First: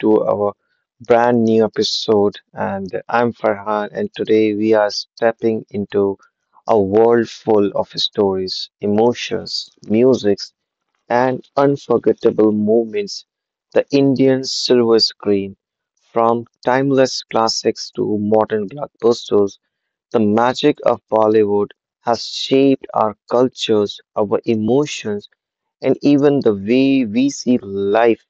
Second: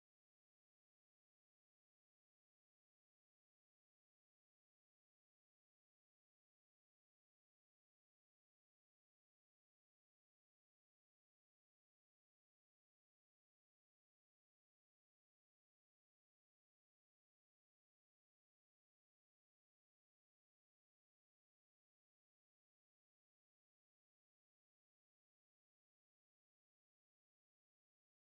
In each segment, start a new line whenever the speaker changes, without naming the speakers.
to our brand new episode. And I'm Farhan, and today we are stepping into a world full of stories, emotions, musics, and unforgettable moments. The Indian silver screen, from timeless classics to modern blockbusters, the magic of Bollywood has shaped our cultures, our emotions and even the way we see life.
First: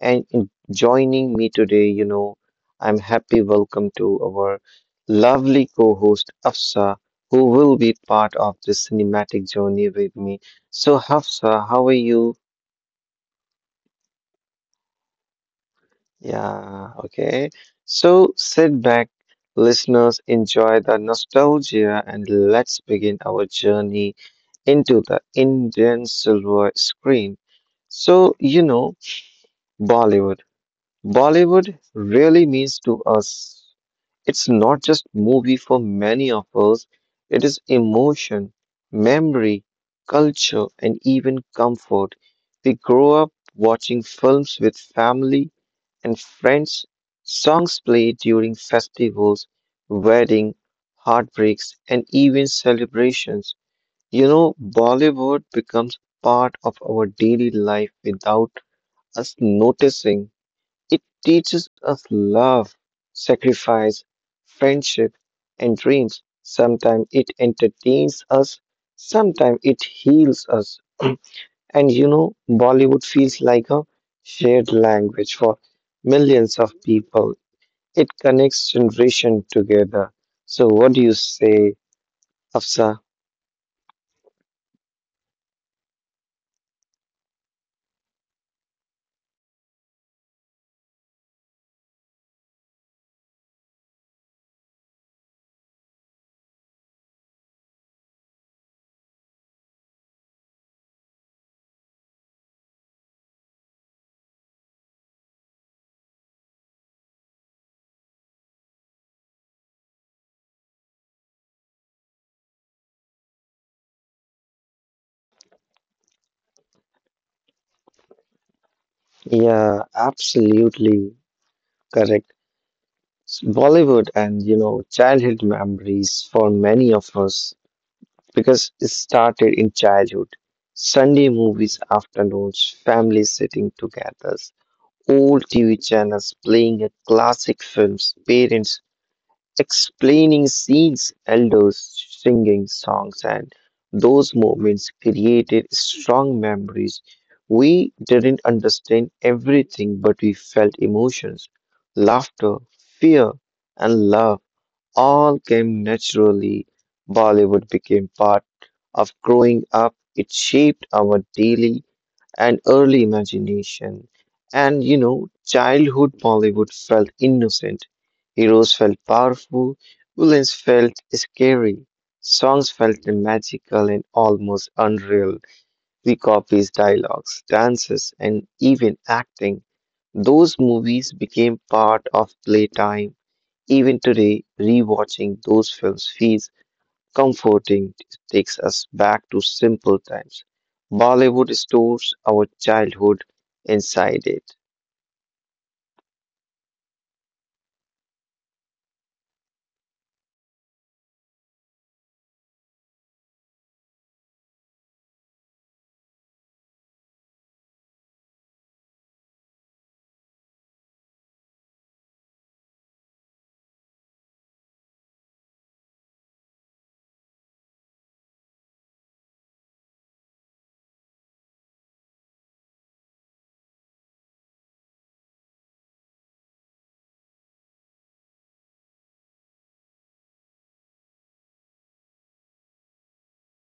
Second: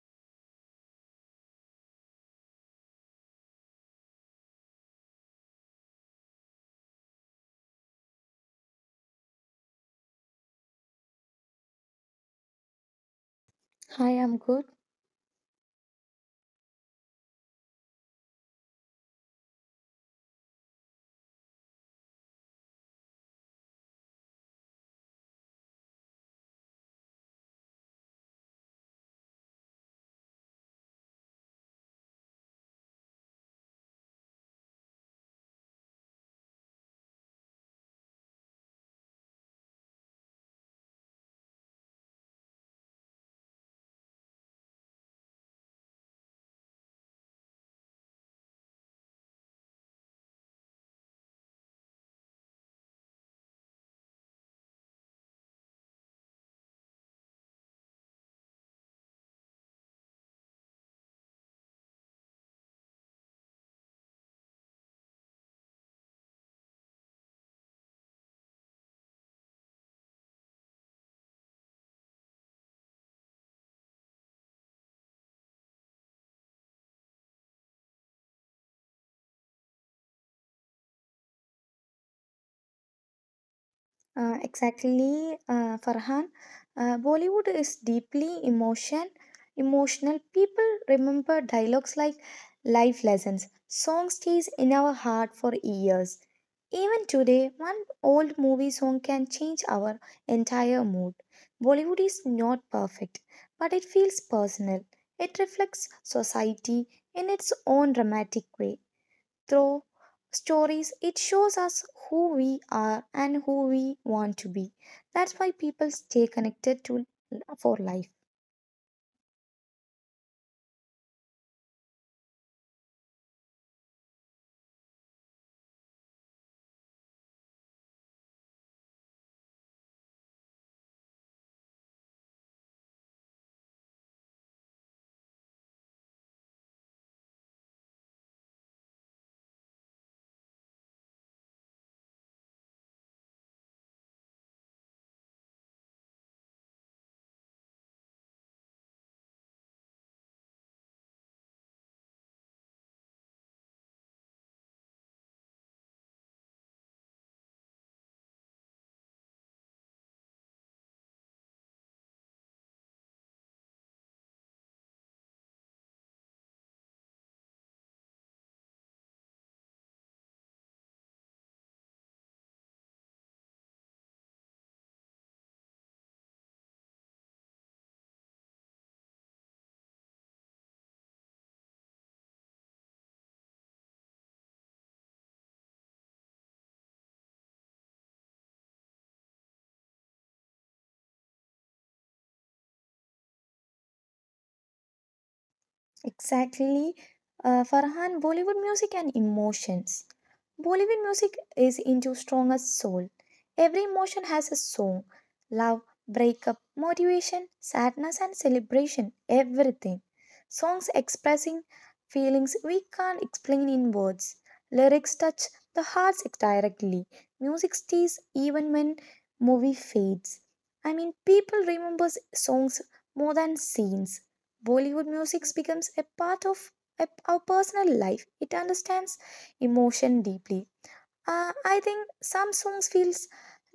And in joining me today, I'm happy welcome to our lovely co-host Afsa, who will be part of this cinematic journey with me. So Hafsa, how are you?
Hi, I'm good.
Yeah, okay. So sit back, listeners, enjoy the nostalgia and let's begin our journey into the Indian silver screen. So, you know, Bollywood. Bollywood really means to us. It's not just movie for many of us, it is emotion, memory, culture, and even comfort. We grow up watching films with family and friends, songs played during festivals, wedding, heartbreaks, and even celebrations. Bollywood becomes part of our daily life without us noticing. It teaches us love, sacrifice, friendship, and dreams. Sometimes it entertains us, sometimes it heals us. Bollywood feels like a shared language for millions of people. It connects generation together. So, what do you say, Afsa?
Exactly, Farhan. Bollywood is deeply emotional. People remember dialogues like life lessons. Song stays in our heart for years. Even today, one old movie song can change our entire mood. Bollywood is not perfect, but it feels personal. It reflects society in its own dramatic way through stories. It shows us who we are and who we want to be. That's why people stay connected to for life.
Yeah, absolutely correct. Bollywood and childhood memories for many of us, because it started in childhood. Sunday movies afternoons, families sitting together, old TV channels playing a classic films, parents explaining scenes, elders singing songs, and those moments created strong memories. We didn't understand everything, but we felt emotions, laughter, fear, and love all came naturally. Bollywood became part of growing up. It shaped our daily and early imagination. Childhood Bollywood felt innocent. Heroes felt powerful. Villains felt scary. Songs felt magical and almost unreal. We copies dialogues, dances, and even acting. Those movies became part of playtime even today, rewatching those films feels comforting. It takes us back to simple times. Bollywood stores our childhood inside it.
Exactly, Farhan. Bollywood music and emotions. Bollywood music is into stronger soul. Every emotion has a song. Love, breakup, motivation, sadness and celebration, everything. Songs expressing feelings we can't explain in words. Lyrics touch the hearts directly. Music stays even when movie fades. I mean, people remembers songs more than scenes. Bollywood music becomes a part of our personal life. It understands emotion deeply. I think some songs feels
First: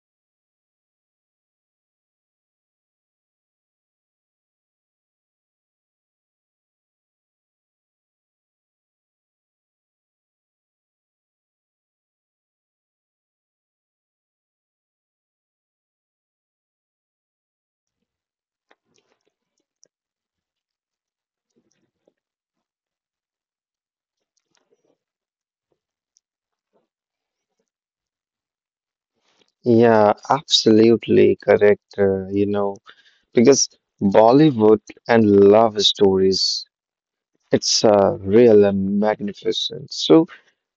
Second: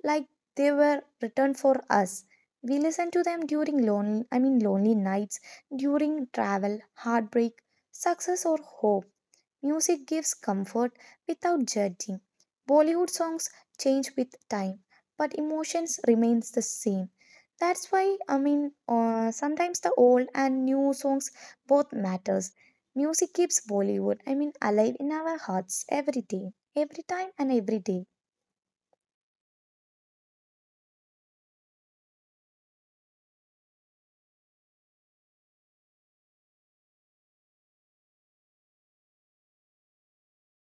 like they were written for us. We listen to them during lonely, I mean lonely nights, during travel, heartbreak, success or hope. Music gives comfort without judging. Bollywood songs change with time, but emotions remains the same. That's why I mean sometimes the old and new songs both matters. Music keeps Bollywood, I mean, alive in our hearts every day. Every time and every day.
Yeah, absolutely correct. Because Bollywood and love stories, it's real and magnificent. So,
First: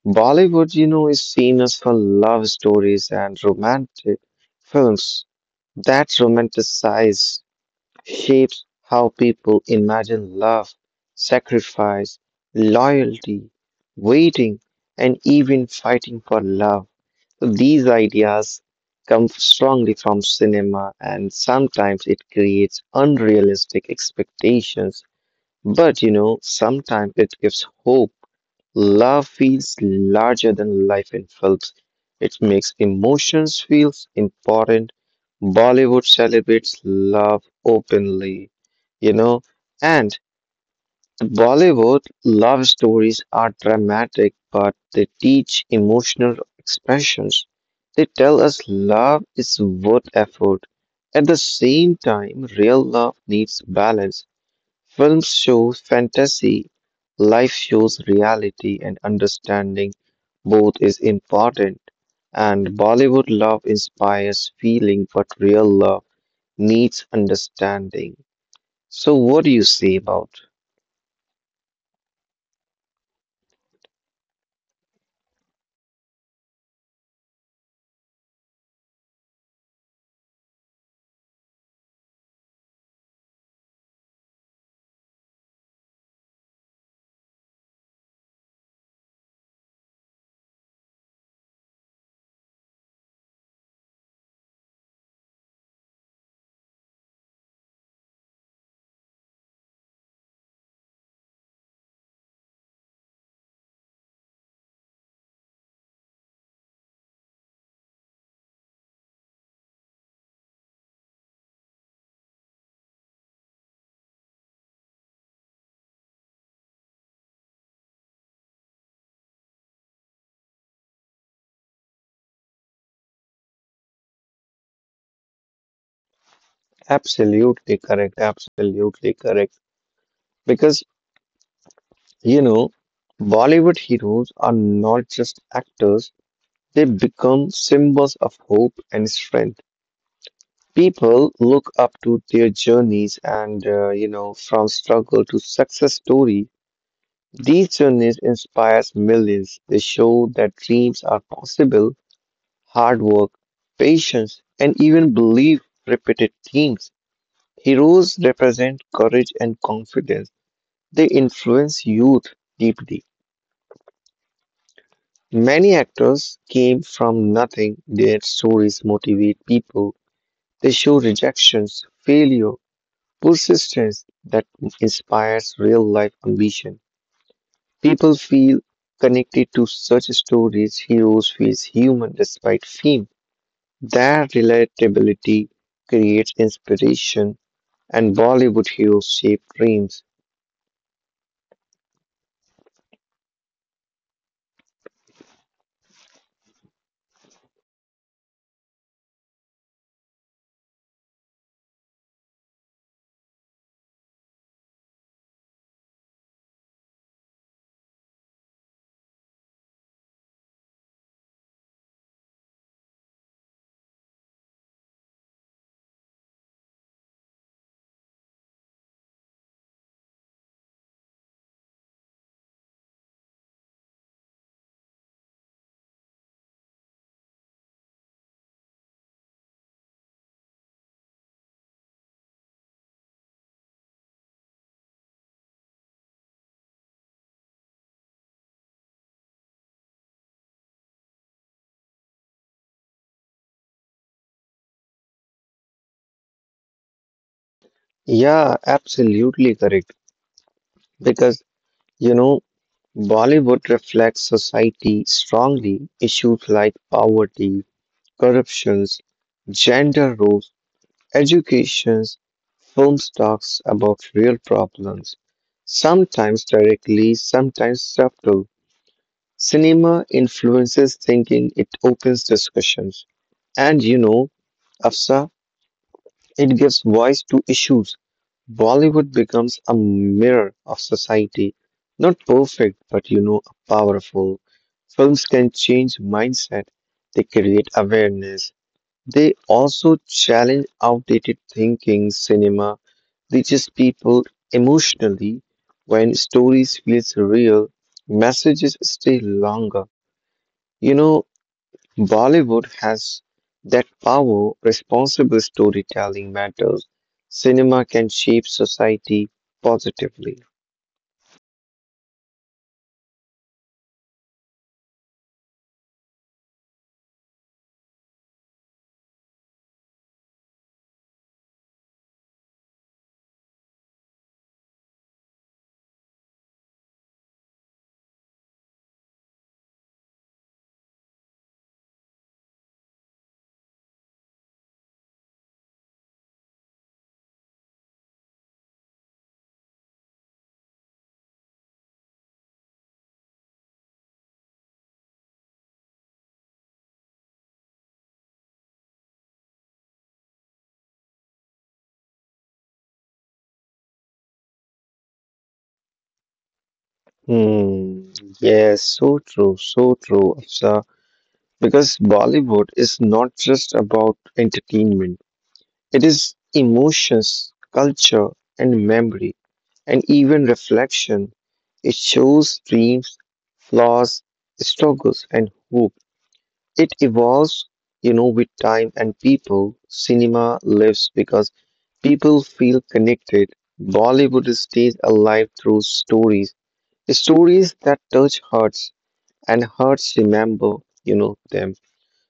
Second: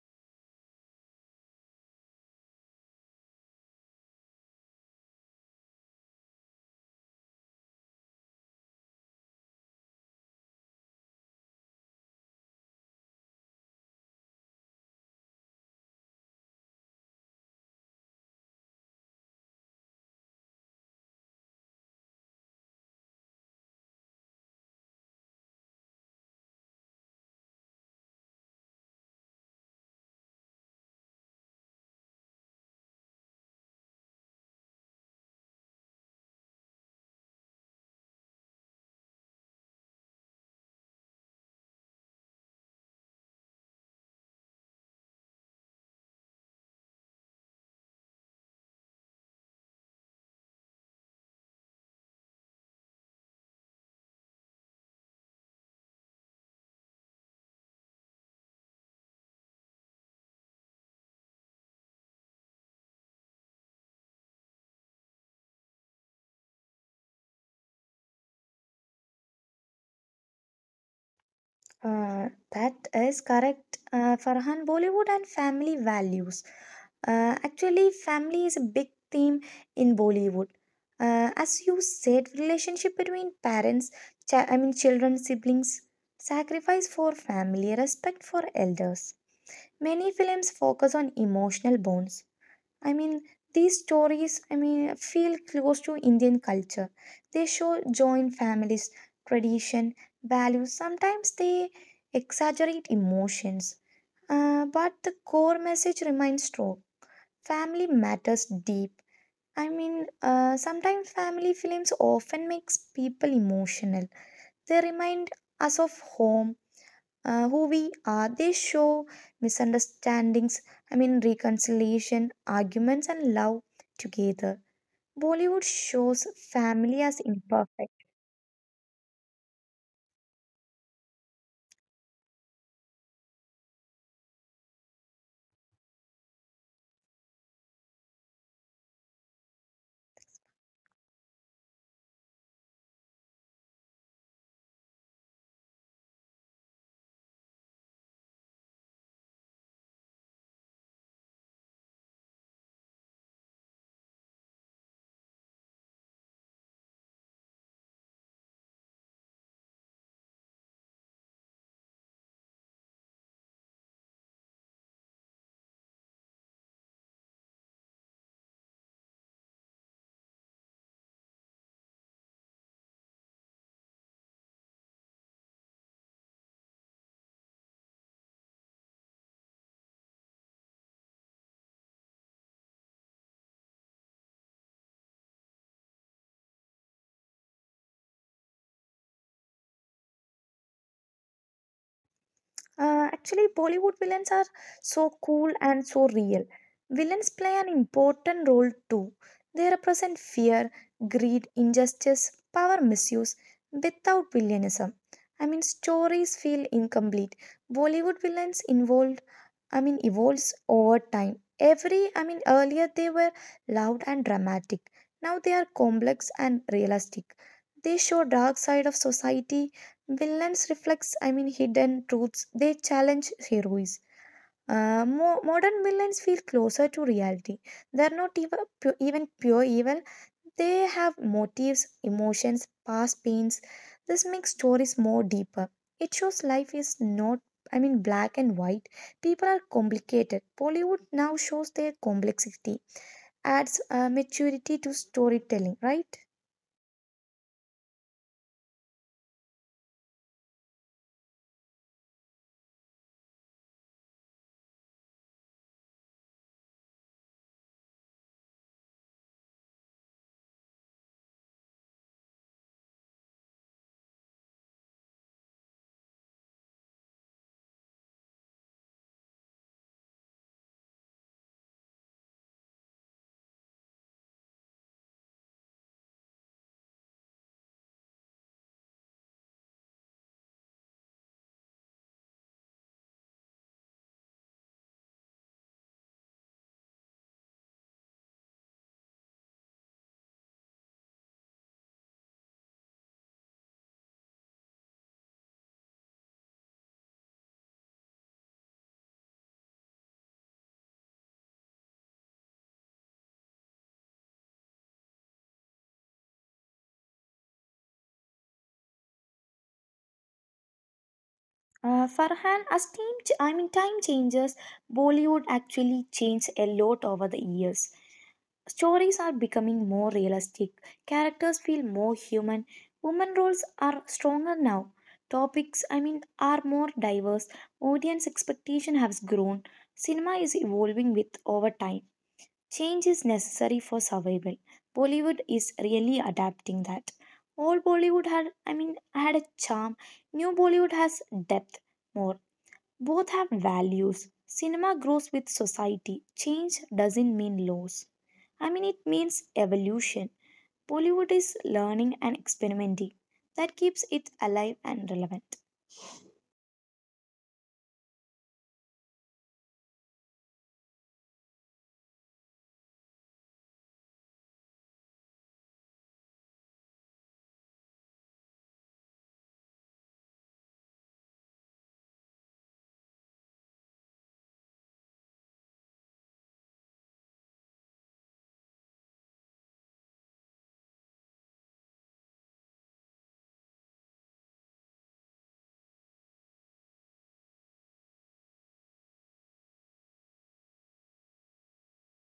Bollywood is seen as for love stories and romantic films that romanticize shapes how people imagine love, sacrifice, loyalty, waiting, and even fighting for love. So these ideas come strongly from cinema, and sometimes it creates unrealistic expectations but sometimes it gives hope. Love feels larger than life in Phelps. It makes emotions feel important. Bollywood celebrates love openly, you know, and the Bollywood love stories are dramatic, but they teach emotional expressions. They tell us love is worth effort. At the same time, real love needs balance. Films shows fantasy, life shows reality, and understanding both is important. And Bollywood love inspires feeling, but real love needs understanding. So, what do you say about?
Uh, that is correct, Farhan. Bollywood and family values. Actually, family is a big theme in Bollywood. As you said, relationship between parents, I mean, children, siblings, sacrifice for family, respect for elders. Many films focus on emotional bonds. I mean, these stories, I mean, feel close to Indian culture. They show joint families, tradition, values. Sometimes they exaggerate emotions. But the core message remains strong. Family matters deep. I mean, sometimes family films often makes people emotional. They remind us of home, who we are. They show misunderstandings, I mean, reconciliation, arguments, and love together. Bollywood shows family as
Absolutely
imperfect.
correct, absolutely correct. Because, you know, Bollywood heroes are not just actors, they become symbols of hope and strength. People look up to their journeys and from struggle to success story. These journeys inspires millions. They show that dreams are possible, hard work, patience, and even belief repeated themes. Heroes represent courage and confidence. They influence youth deeply. Many actors came from nothing. Their stories motivate people. They show rejections, failure, persistence that inspires real life ambition. People feel connected to such stories. Heroes feel human despite fame. Their relatability creates inspiration, and Bollywood heroes shape dreams.
Actually, Bollywood villains are so cool and so real. Villains play an important role too. They represent fear, greed, injustice, power misuse without villainism. I mean, stories feel incomplete. Bollywood villains involved, I mean, evolves over time. I mean, earlier they were loud and dramatic. Now they are complex and realistic. They show dark side of society. Villains reflects, I mean, hidden truths. They challenge heroes. Modern villains feel closer to reality. They are not even pure evil. They have motives, emotions, past pains. This makes stories more deeper. It shows life is not, I mean, black and white. People are complicated. Bollywood now shows their complexity, adds maturity to storytelling, right?
Yeah, absolutely correct. Because, you know, Bollywood reflects society strongly. Issues like poverty, corruptions, gender roles Education films talks about real problems, sometimes directly, sometimes subtle. Cinema influences thinking, it opens discussions. And you know, Afsa, it gives voice to issues. Bollywood becomes a mirror of society. Not perfect, but powerful. Films can change mindset, they create awareness, they also challenge outdated thinking cinema reaches people emotionally when stories feels real, messages stay longer. You know, Bollywood has that power, responsible storytelling matters. Cinema can shape society positively.
Farhan, as I mean, time changes, Bollywood actually changed a lot over the years. Stories are becoming more realistic, characters feel more human, women roles are stronger now, topics, I mean, are more diverse, audience expectation has grown, cinema is evolving with over time. Change is necessary for survival. Bollywood is really adapting that. Old Bollywood had a charm. New Bollywood has depth more. Both have values. Cinema grows with society. Change doesn't mean loss. I mean, it means evolution. Bollywood is learning and experimenting. That keeps it alive and relevant.
Hmm. Yes, so true, Afsa. Because Bollywood is not just about entertainment. It is emotions, culture, and memory, and even reflection. It shows dreams, flaws, struggles, and hope. It evolves, with time and people. Cinema lives because people feel connected. Bollywood stays alive through stories, stories that touch hearts and hearts remember them.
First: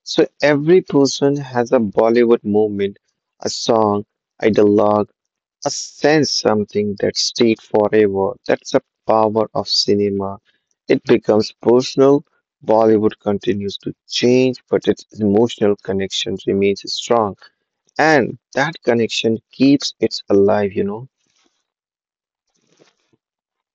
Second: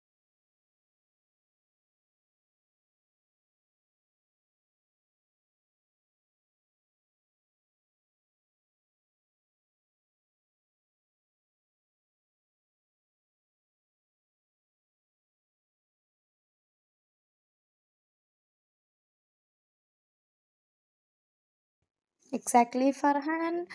So every person has a Bollywood movement, a song, a dialogue, a sense something that stayed forever. That's the power of cinema. It becomes personal. Bollywood continues to change, but its emotional connection remains strong. And that connection keeps it alive.
Exactly, Farhan. And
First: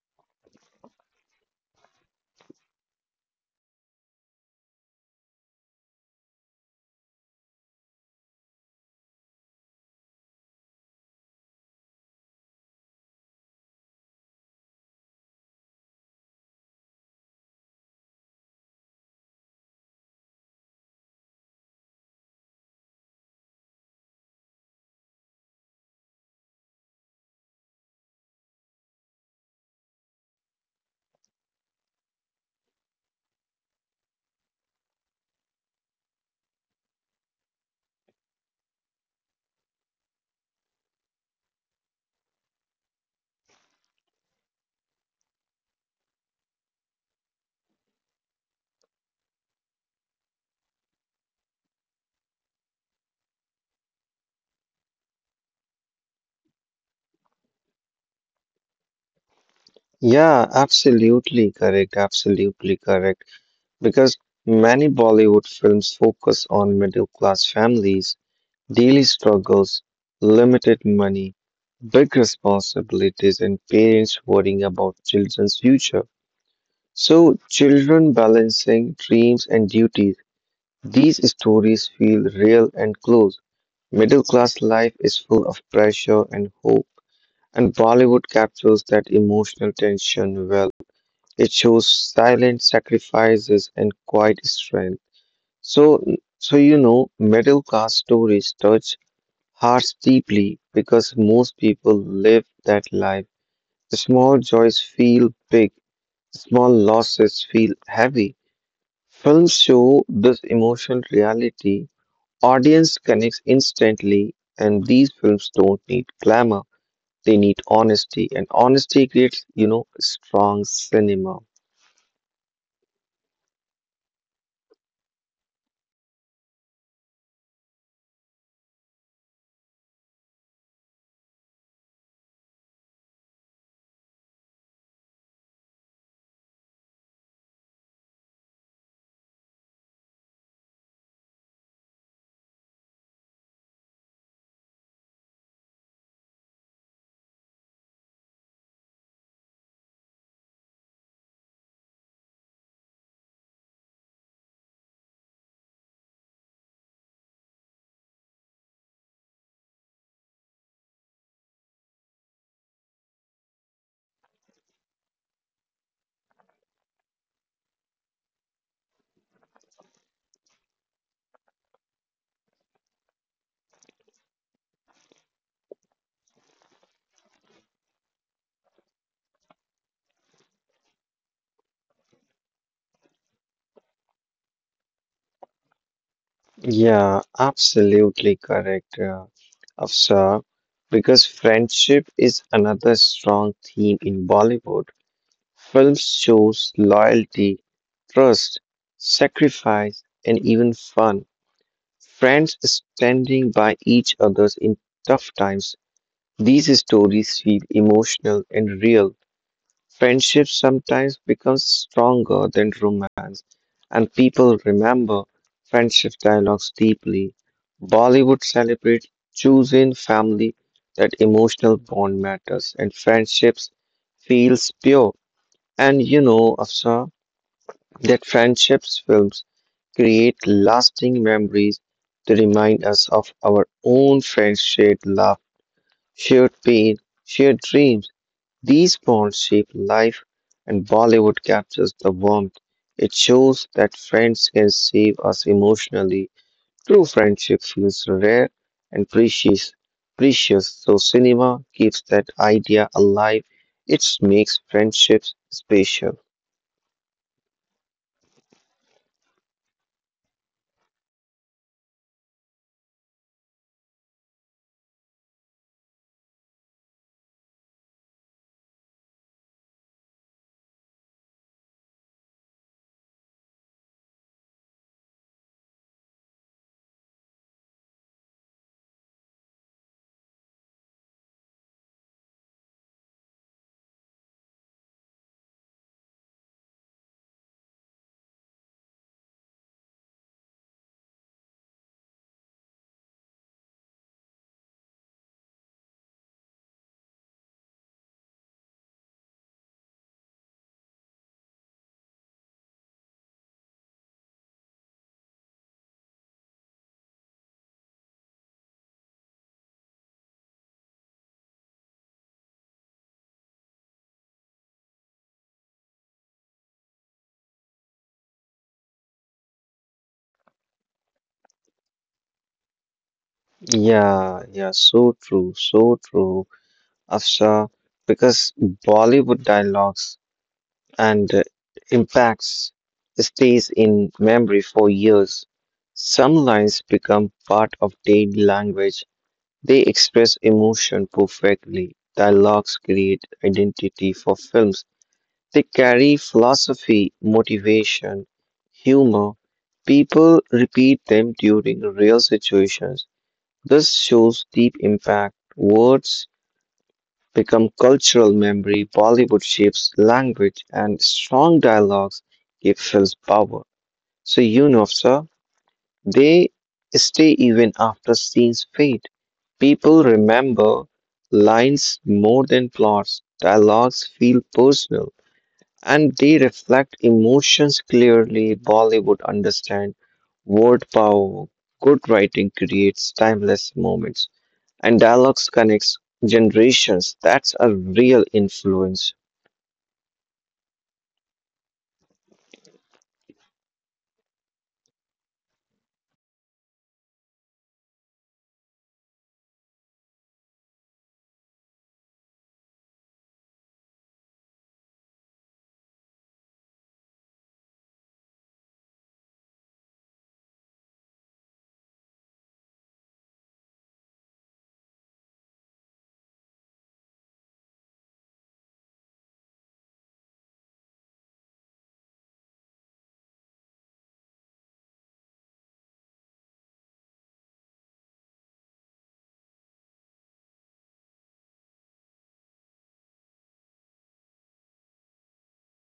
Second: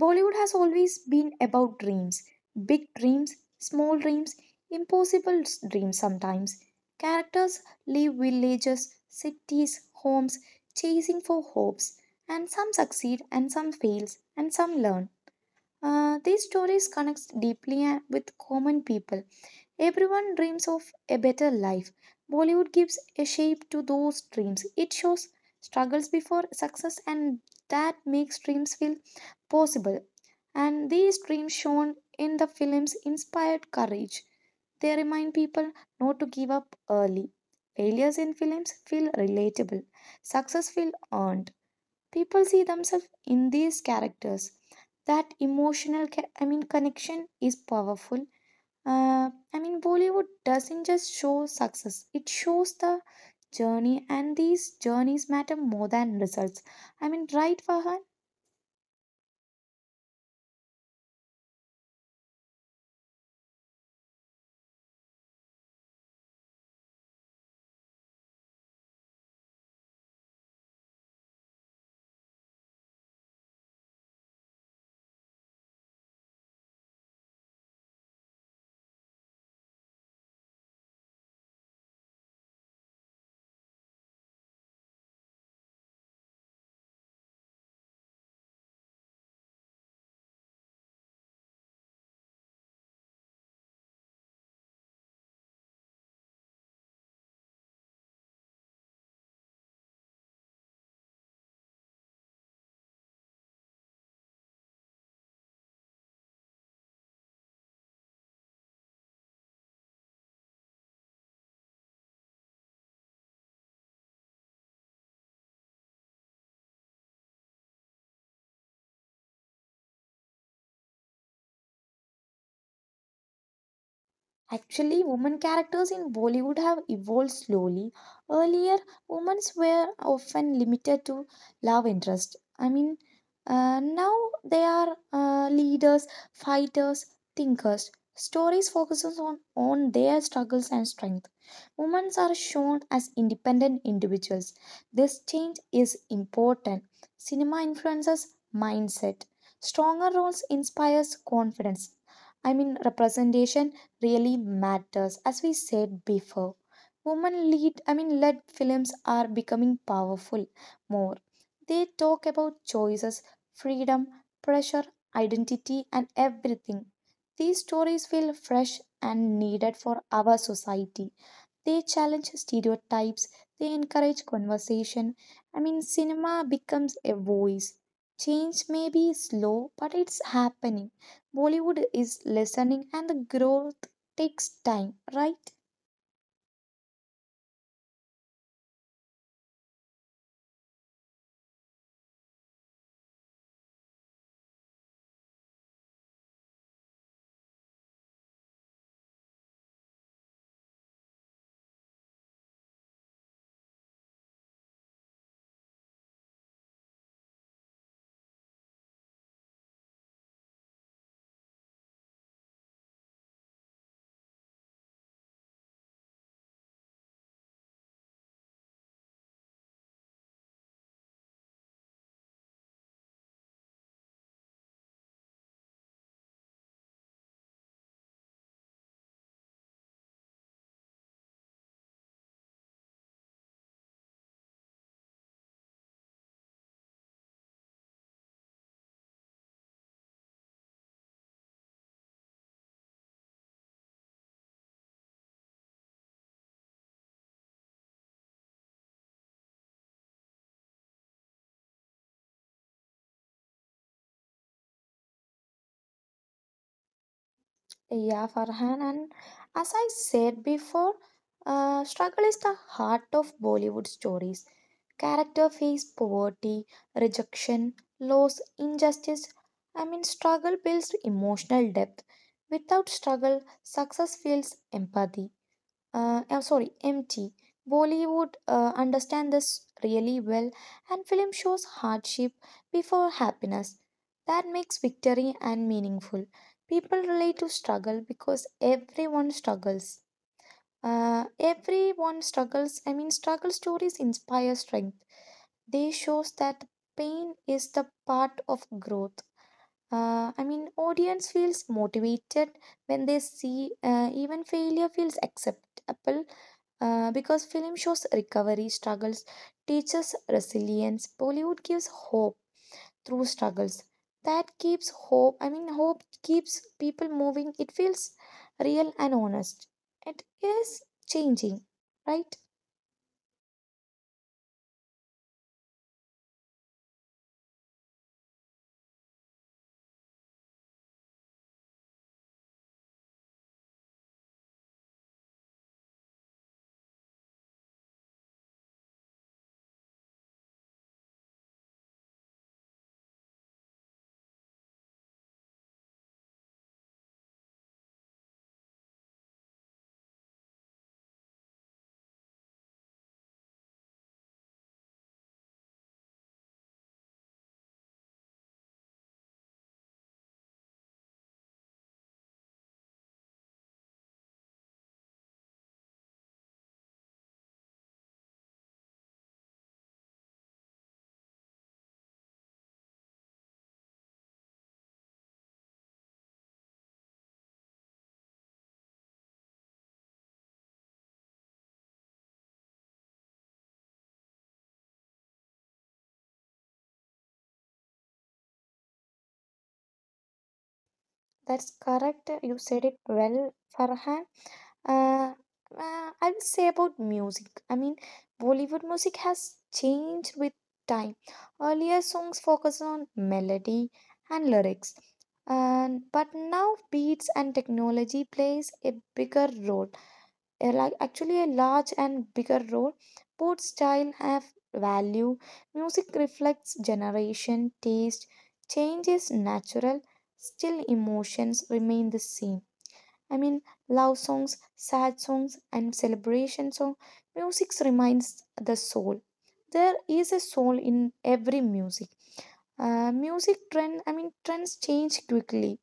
Bollywood has always been about dreams. Big dreams, small dreams, impossible dreams sometimes. Characters leave villages, cities, homes, chasing for hopes. And some succeed and some fails and some learn. These stories connect deeply with common people. Everyone dreams of a better life. Bollywood gives a shape to those dreams. It shows struggles before success, and that makes dreams feel possible. And these dreams shown in the films inspired courage. They remind people not to give up early. Failures in films feel relatable. Success feel earned. People see themselves in these characters. That I mean, connection is powerful. I mean, Bollywood doesn't just show success, it shows the journey, and these journeys matter more than results. I mean, right, Farhan?
Yeah, absolutely correct. Absolutely correct. Because many Bollywood films focus on middle class families Daily struggles, limited money, big responsibilities, and parents worrying about children's future. So, children balancing dreams and duties. These stories feel real and close. Middle class life is full of pressure and hope, and Bollywood captures that emotional tension well. It shows silent sacrifices and quiet strength. So, so middle class stories touch hearts deeply because most people live that life. The small joys feel big, small losses feel heavy. Films show this emotional reality. Audience connects instantly, and these films don't need glamour. They need honesty, and honesty creates strong cinema.
Actually, women characters in Bollywood have evolved slowly. Earlier, women were often limited to love interest. I mean, now they are leaders, fighters, thinkers. Stories focuses on their struggles and strength. Women are shown as independent individuals. This change is important. Cinema influences mindset. Stronger roles inspires confidence. I mean, representation really matters. As we said before, women led films are becoming powerful more. They talk about choices, freedom, pressure, identity, and everything. These stories feel fresh and needed for our society. They challenge stereotypes, they encourage conversation. I mean, cinema becomes a voice. Change may be slow, but it's happening. Bollywood is listening, and the growth takes time, right?
Yeah, absolutely correct, Afsar. Because friendship is another strong theme in Bollywood. Film shows loyalty, trust, sacrifice, and even fun. Friends standing by each other in tough times. These stories feel emotional and real. Friendship sometimes becomes stronger than romance, and people remember friendship dialogues deeply. Bollywood celebrates choosing family that emotional bond matters and friendships feels pure. Afsar, that friendships films create lasting memories to remind us of our own friends' shared love, shared pain, shared dreams. These bonds shape life, and Bollywood captures the warmth. It shows that friends can save us emotionally. True friendship feels rare and precious. Precious, so cinema keeps that idea alive. It makes friendships special.
Yeah, Farhan. And as I said before, struggle is the heart of Bollywood stories. Character face poverty, rejection, loss, injustice. I mean, struggle builds emotional depth. Without struggle, success feels empathy. I'm sorry, empty. Bollywood understand this really well, and film shows hardship before happiness. That makes victory and meaningful. People relate to struggle because everyone struggles. Everyone struggles. I mean, struggle stories inspire strength. They shows that pain is the part of growth. I mean, audience feels motivated when they see even failure feels acceptable because film shows recovery struggles, teaches resilience. Bollywood gives hope through struggles. That keeps hope. I mean, hope keeps people moving. It feels real and honest. It is changing, right?
Yeah, yeah, so true, Afsha, because Bollywood dialogues and impacts stays in memory for years. Some lines become part of daily language. They express emotion perfectly. Dialogues create identity for films. They carry philosophy, motivation, humor. People repeat them during real situations this shows deep impact. Words become cultural memory, Bollywood shapes language, and strong dialogues give films power. So, sir, they stay even after scenes fade. People remember lines more than plots. Dialogues feel personal and they reflect emotions clearly. Bollywood understands word power. Good writing creates timeless moments, and dialogues connects generations. That's a real influence.
That's correct. You said it well, Farhan. Uh, I will say about music. I mean, Bollywood music has changed with time. Earlier songs focused on melody and lyrics, and but now beats and technology plays a bigger role, like actually a large and bigger role. Both style have value. Music reflects generation taste. Change is natural. Still emotions remain the same. I mean, love songs, sad songs, and celebration songs. Music reminds the soul. There is a soul in every music. Music trends change quickly.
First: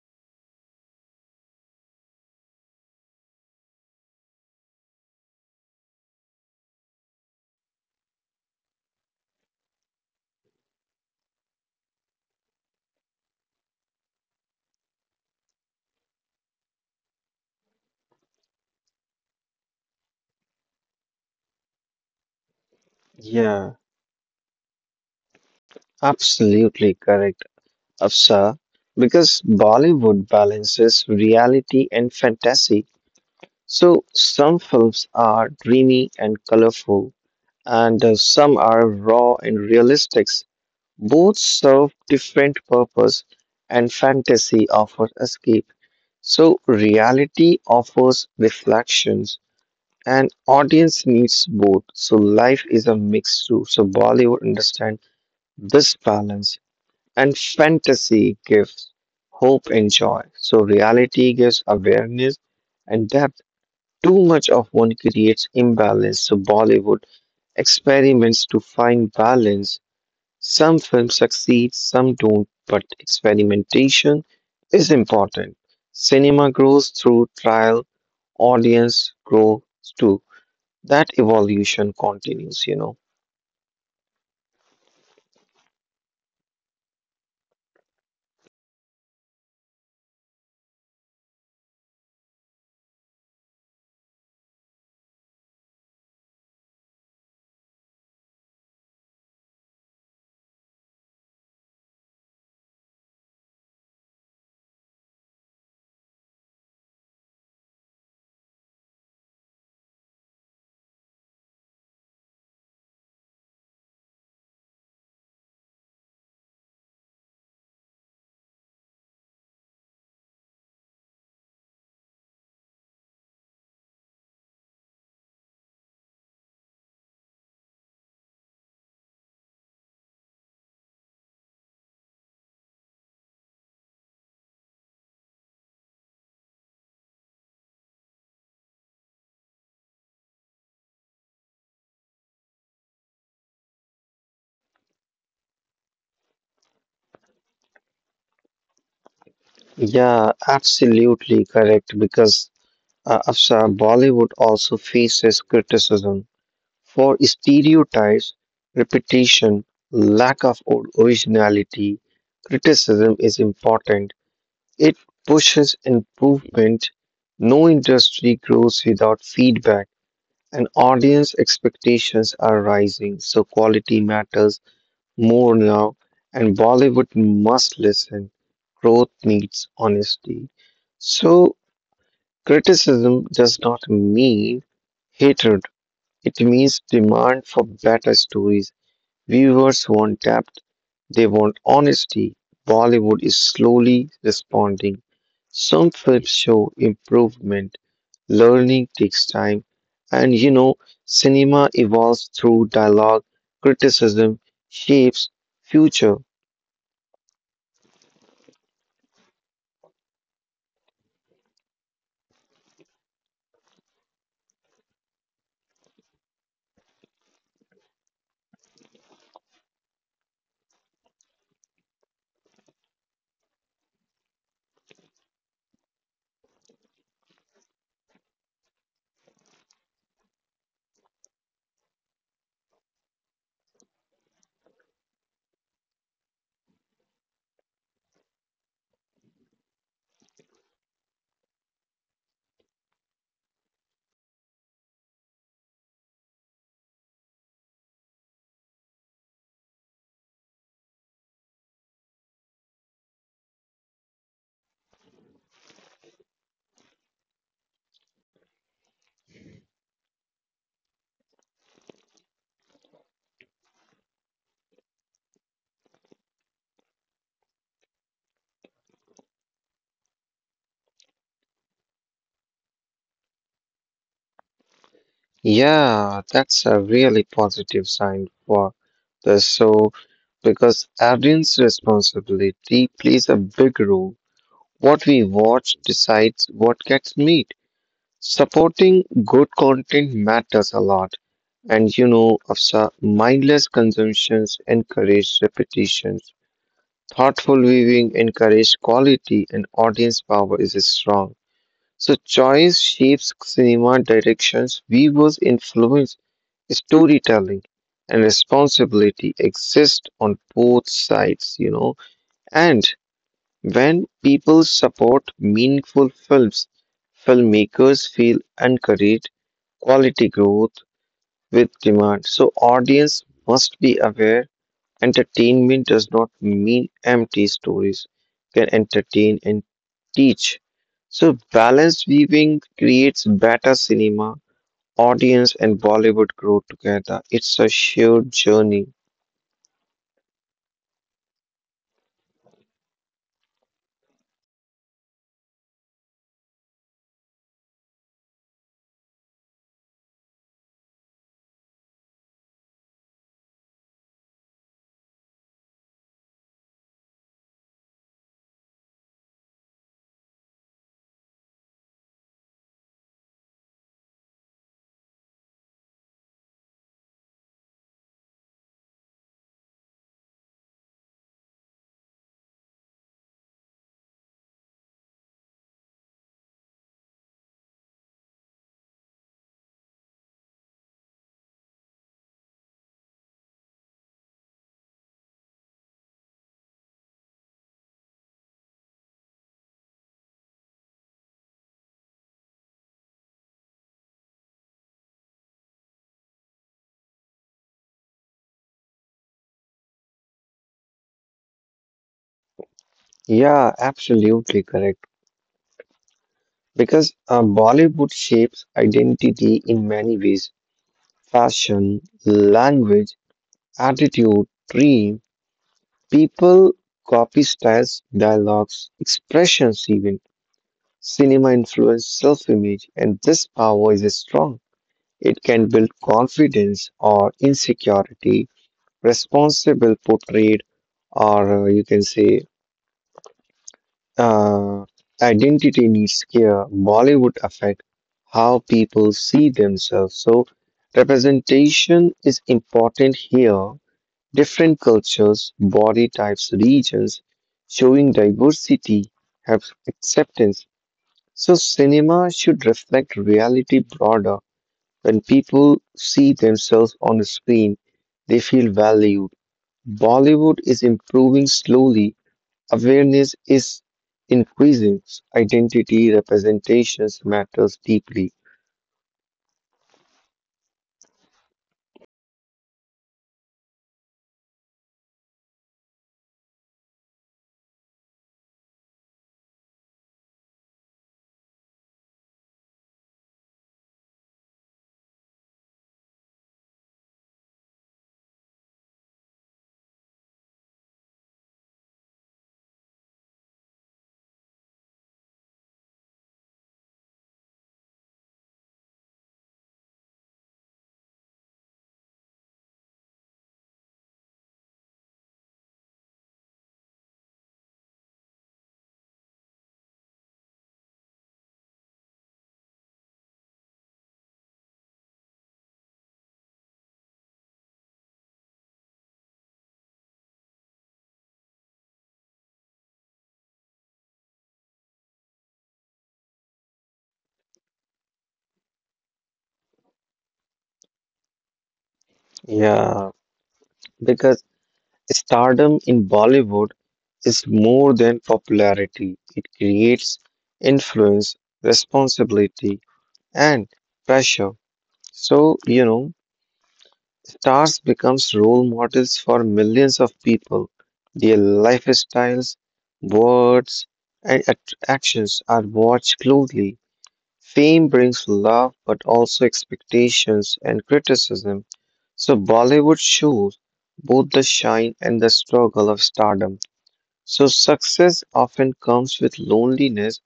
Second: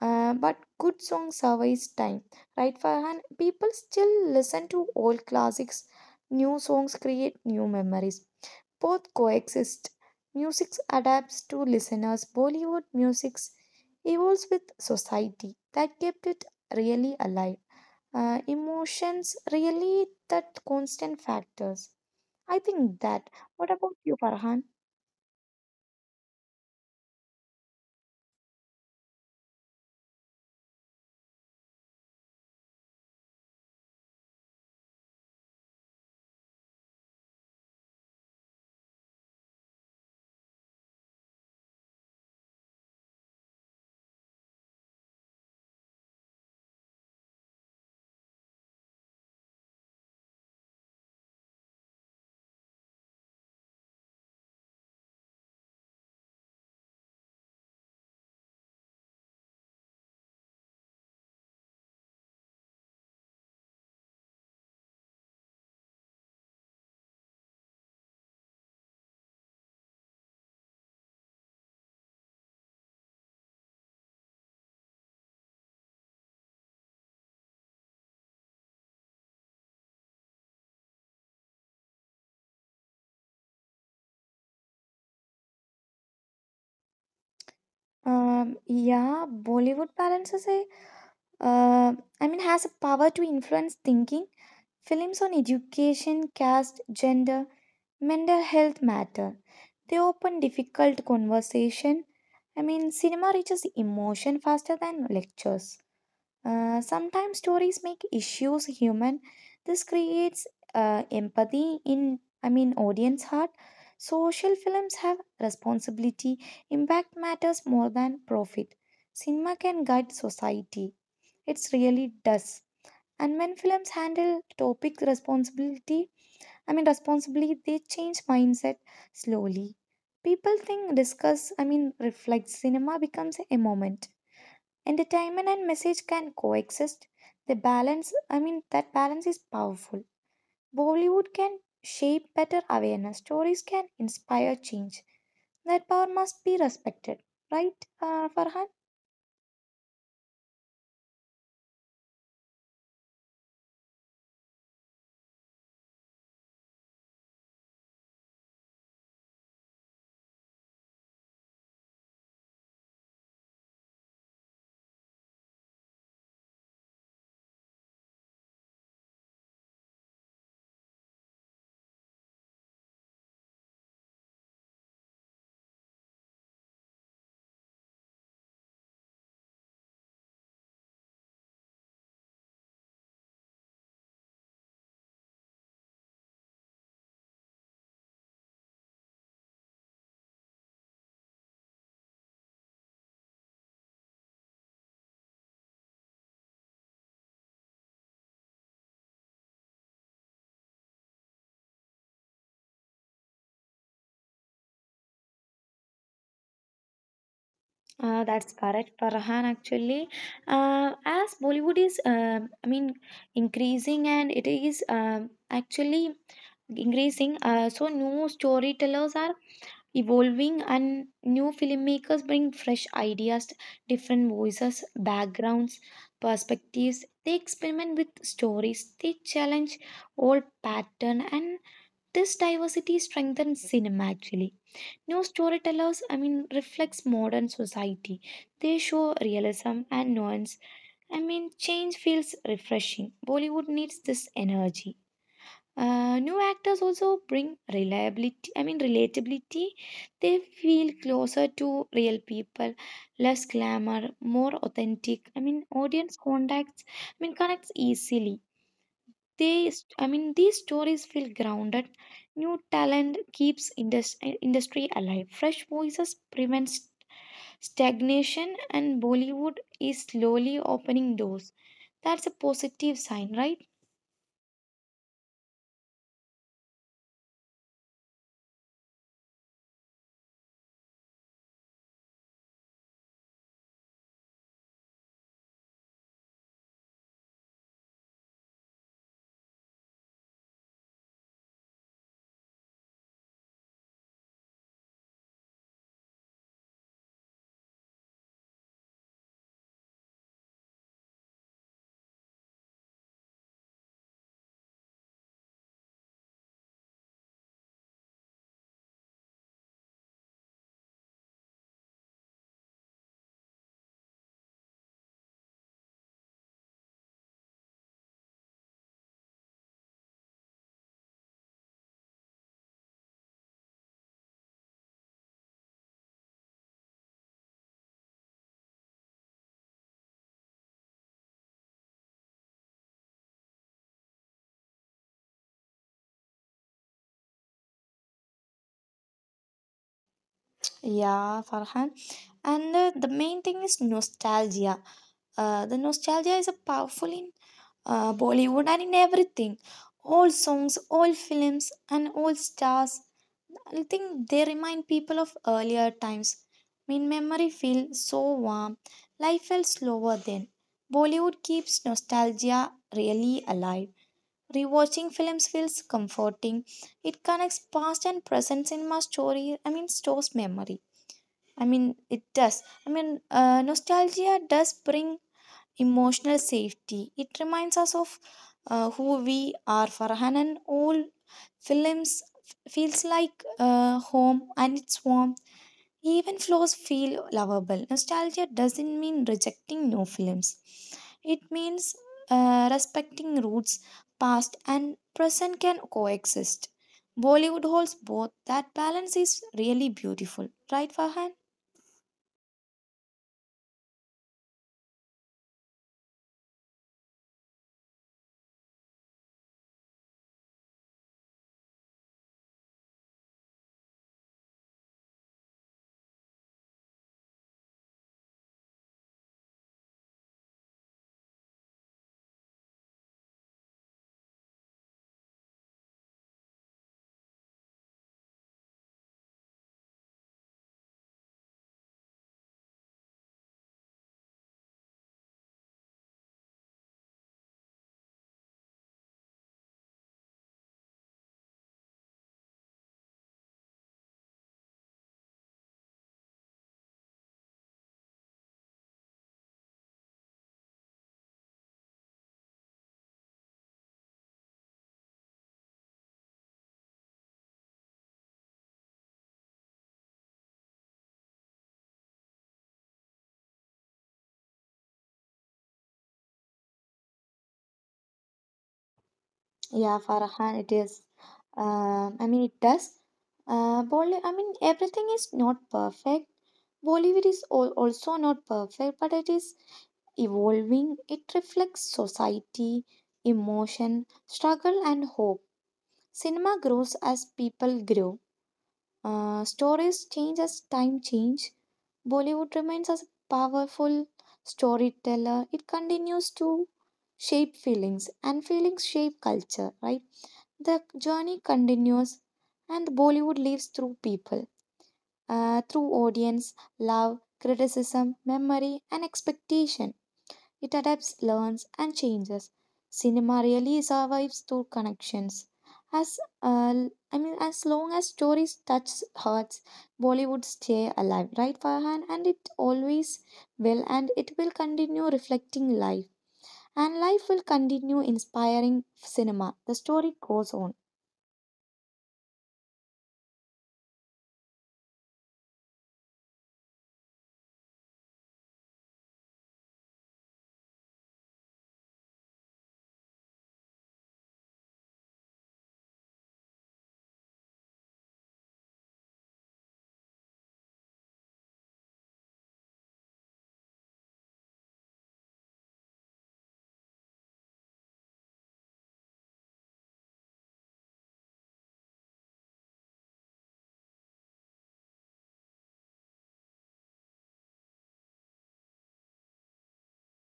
But good songs survives time, right? Farhan, people still listen to old classics. New songs create new memories. Both coexist. Music adapts to listeners. Bollywood music evolves with society. That kept it really alive. Emotions really that constant factors. I think that. What
Yeah,
about you, Farhan?
absolutely correct, Afsa. Because Bollywood balances reality and fantasy. So some films are dreamy and colorful, and some are raw and realistic. Both serve different purpose and fantasy offers escape. So reality offers reflections and audience needs both. So life is a mix too. So Bollywood understands this balance and fantasy gives hope and joy. So reality gives awareness and depth. Too much of one creates imbalance. So Bollywood experiments to find balance some films succeed, some don't, but experimentation is important. Cinema grows through trial, audience grows too. That evolution continues.
Yeah, Bollywood balances uh, I mean, has a power to influence thinking. Films on education, caste, gender, mental health matter. They open difficult conversation. I mean, cinema reaches emotion faster than lectures. Sometimes stories make issues human. This creates empathy in, I mean, audience heart. Social films have responsibility. Impact matters more than profit. Cinema can guide society. It really does. And when films handle topic responsibility, I mean, responsibly, they change mindset slowly. People think discuss, I mean, reflect. Cinema becomes a moment. Entertainment and message can coexist. The balance, I mean, that balance is powerful. Bollywood can shape better awareness, stories can inspire change. That power must be respected, right, Farhan?
Yeah, absolutely correct. Because Afsar, Bollywood also faces criticism for stereotypes, repetition, lack of originality. Criticism is important, It pushes improvement. No industry grows without feedback, and audience expectations are rising, so quality matters more now, and Bollywood must listen. Growth needs honesty. So, criticism does not mean hatred, it means demand for better stories. Viewers want depth, they want honesty. Bollywood is slowly responding. Some films show improvement, learning takes time, and you know, cinema evolves through dialogue, criticism, shapes, future.
That's correct, Farhan. Actually, uh, as Bollywood is, I mean, increasing and it is actually increasing. So new storytellers are evolving, and new filmmakers bring fresh ideas, different voices, backgrounds, perspectives. They experiment with stories. They challenge old pattern and this diversity strengthens cinema actually. New storytellers, I mean, reflects modern society. They show realism and nuance. I mean, change feels refreshing. Bollywood needs this energy. New actors also bring relatability. They feel closer to real people, less glamour, more authentic. I mean, audience connects easily. They, st- I mean, these stories feel grounded. New talent keeps industry alive. Fresh voices prevents stagnation, and Bollywood is slowly opening doors. That's a positive sign, right?
Yeah, that's a really positive sign for the show because audience responsibility plays a big role. What we watch decides what gets made. Supporting good content matters a lot. Afsa, mindless consumptions encourage repetitions. Thoughtful viewing encourage quality and audience power is strong. So choice shapes cinema directions, viewers influence storytelling and responsibility exist on both sides. And when people support meaningful films, filmmakers feel encouraged, quality growth with demand. So audience must be aware entertainment does not mean empty stories can entertain and teach. So balanced viewing creates better cinema. Audience and Bollywood grow together. It's a shared journey.
Yeah, Farhan. And the main thing is nostalgia. The nostalgia is a powerful Bollywood, and in everything. All songs, all films, and all stars. I think they remind people of earlier times. When memory feels so warm, life felt slower then. Bollywood keeps nostalgia really alive. Rewatching films feels comforting. It connects past and present in my story. I mean, stores memory. I mean, it does. I mean, nostalgia does bring emotional safety. It reminds us of who we are. Farhan and all films feels like home and it's warm. Even flows feel lovable. Nostalgia doesn't mean rejecting new films. It means respecting roots, past and present can coexist. Bollywood holds both. That balance is really beautiful, right, Farhan?
Yeah, absolutely correct. Because Bollywood shapes identity in many ways fashion, language, attitude, dream. People copy styles, dialogues, expressions, even. Cinema influence self image, and this power is strong. It can build confidence or insecurity, responsible portrayed, or you can say Uh, identity needs care. Bollywood affect how people see themselves. So representation is important here. Different cultures, body types, regions, showing diversity have acceptance. So cinema should reflect reality broader. When people see themselves on the screen, they feel valued. Bollywood is improving slowly Awareness is increasing. Identity representations matters deeply.
Yeah, Farhan, it is. I mean, it does. Everything is not perfect. Bollywood is also not perfect, but it is evolving. It reflects society, emotion, struggle, and hope. Cinema grows as people grow. Stories change as time change. Bollywood remains as a powerful storyteller. It continues to shape feelings, and feelings shape culture, right? The journey continues, and Bollywood lives through people, through audience, love, criticism, memory, and expectation. It adapts, learns, and changes. Cinema really survives through connections. As uh, as long as stories touch hearts, Bollywood stay alive, right, Farhan? And it always will, and it will continue reflecting life, and life will continue inspiring cinema. The story goes on.
Yeah, because stardom in Bollywood is more than popularity. It creates influence, responsibility, and pressure. So, stars becomes role models for millions of people. Their lifestyles, words, and actions are watched closely. Fame brings love, but also expectations and criticism. So, Bollywood shows both the shine and the struggle of stardom. So, success often comes with loneliness,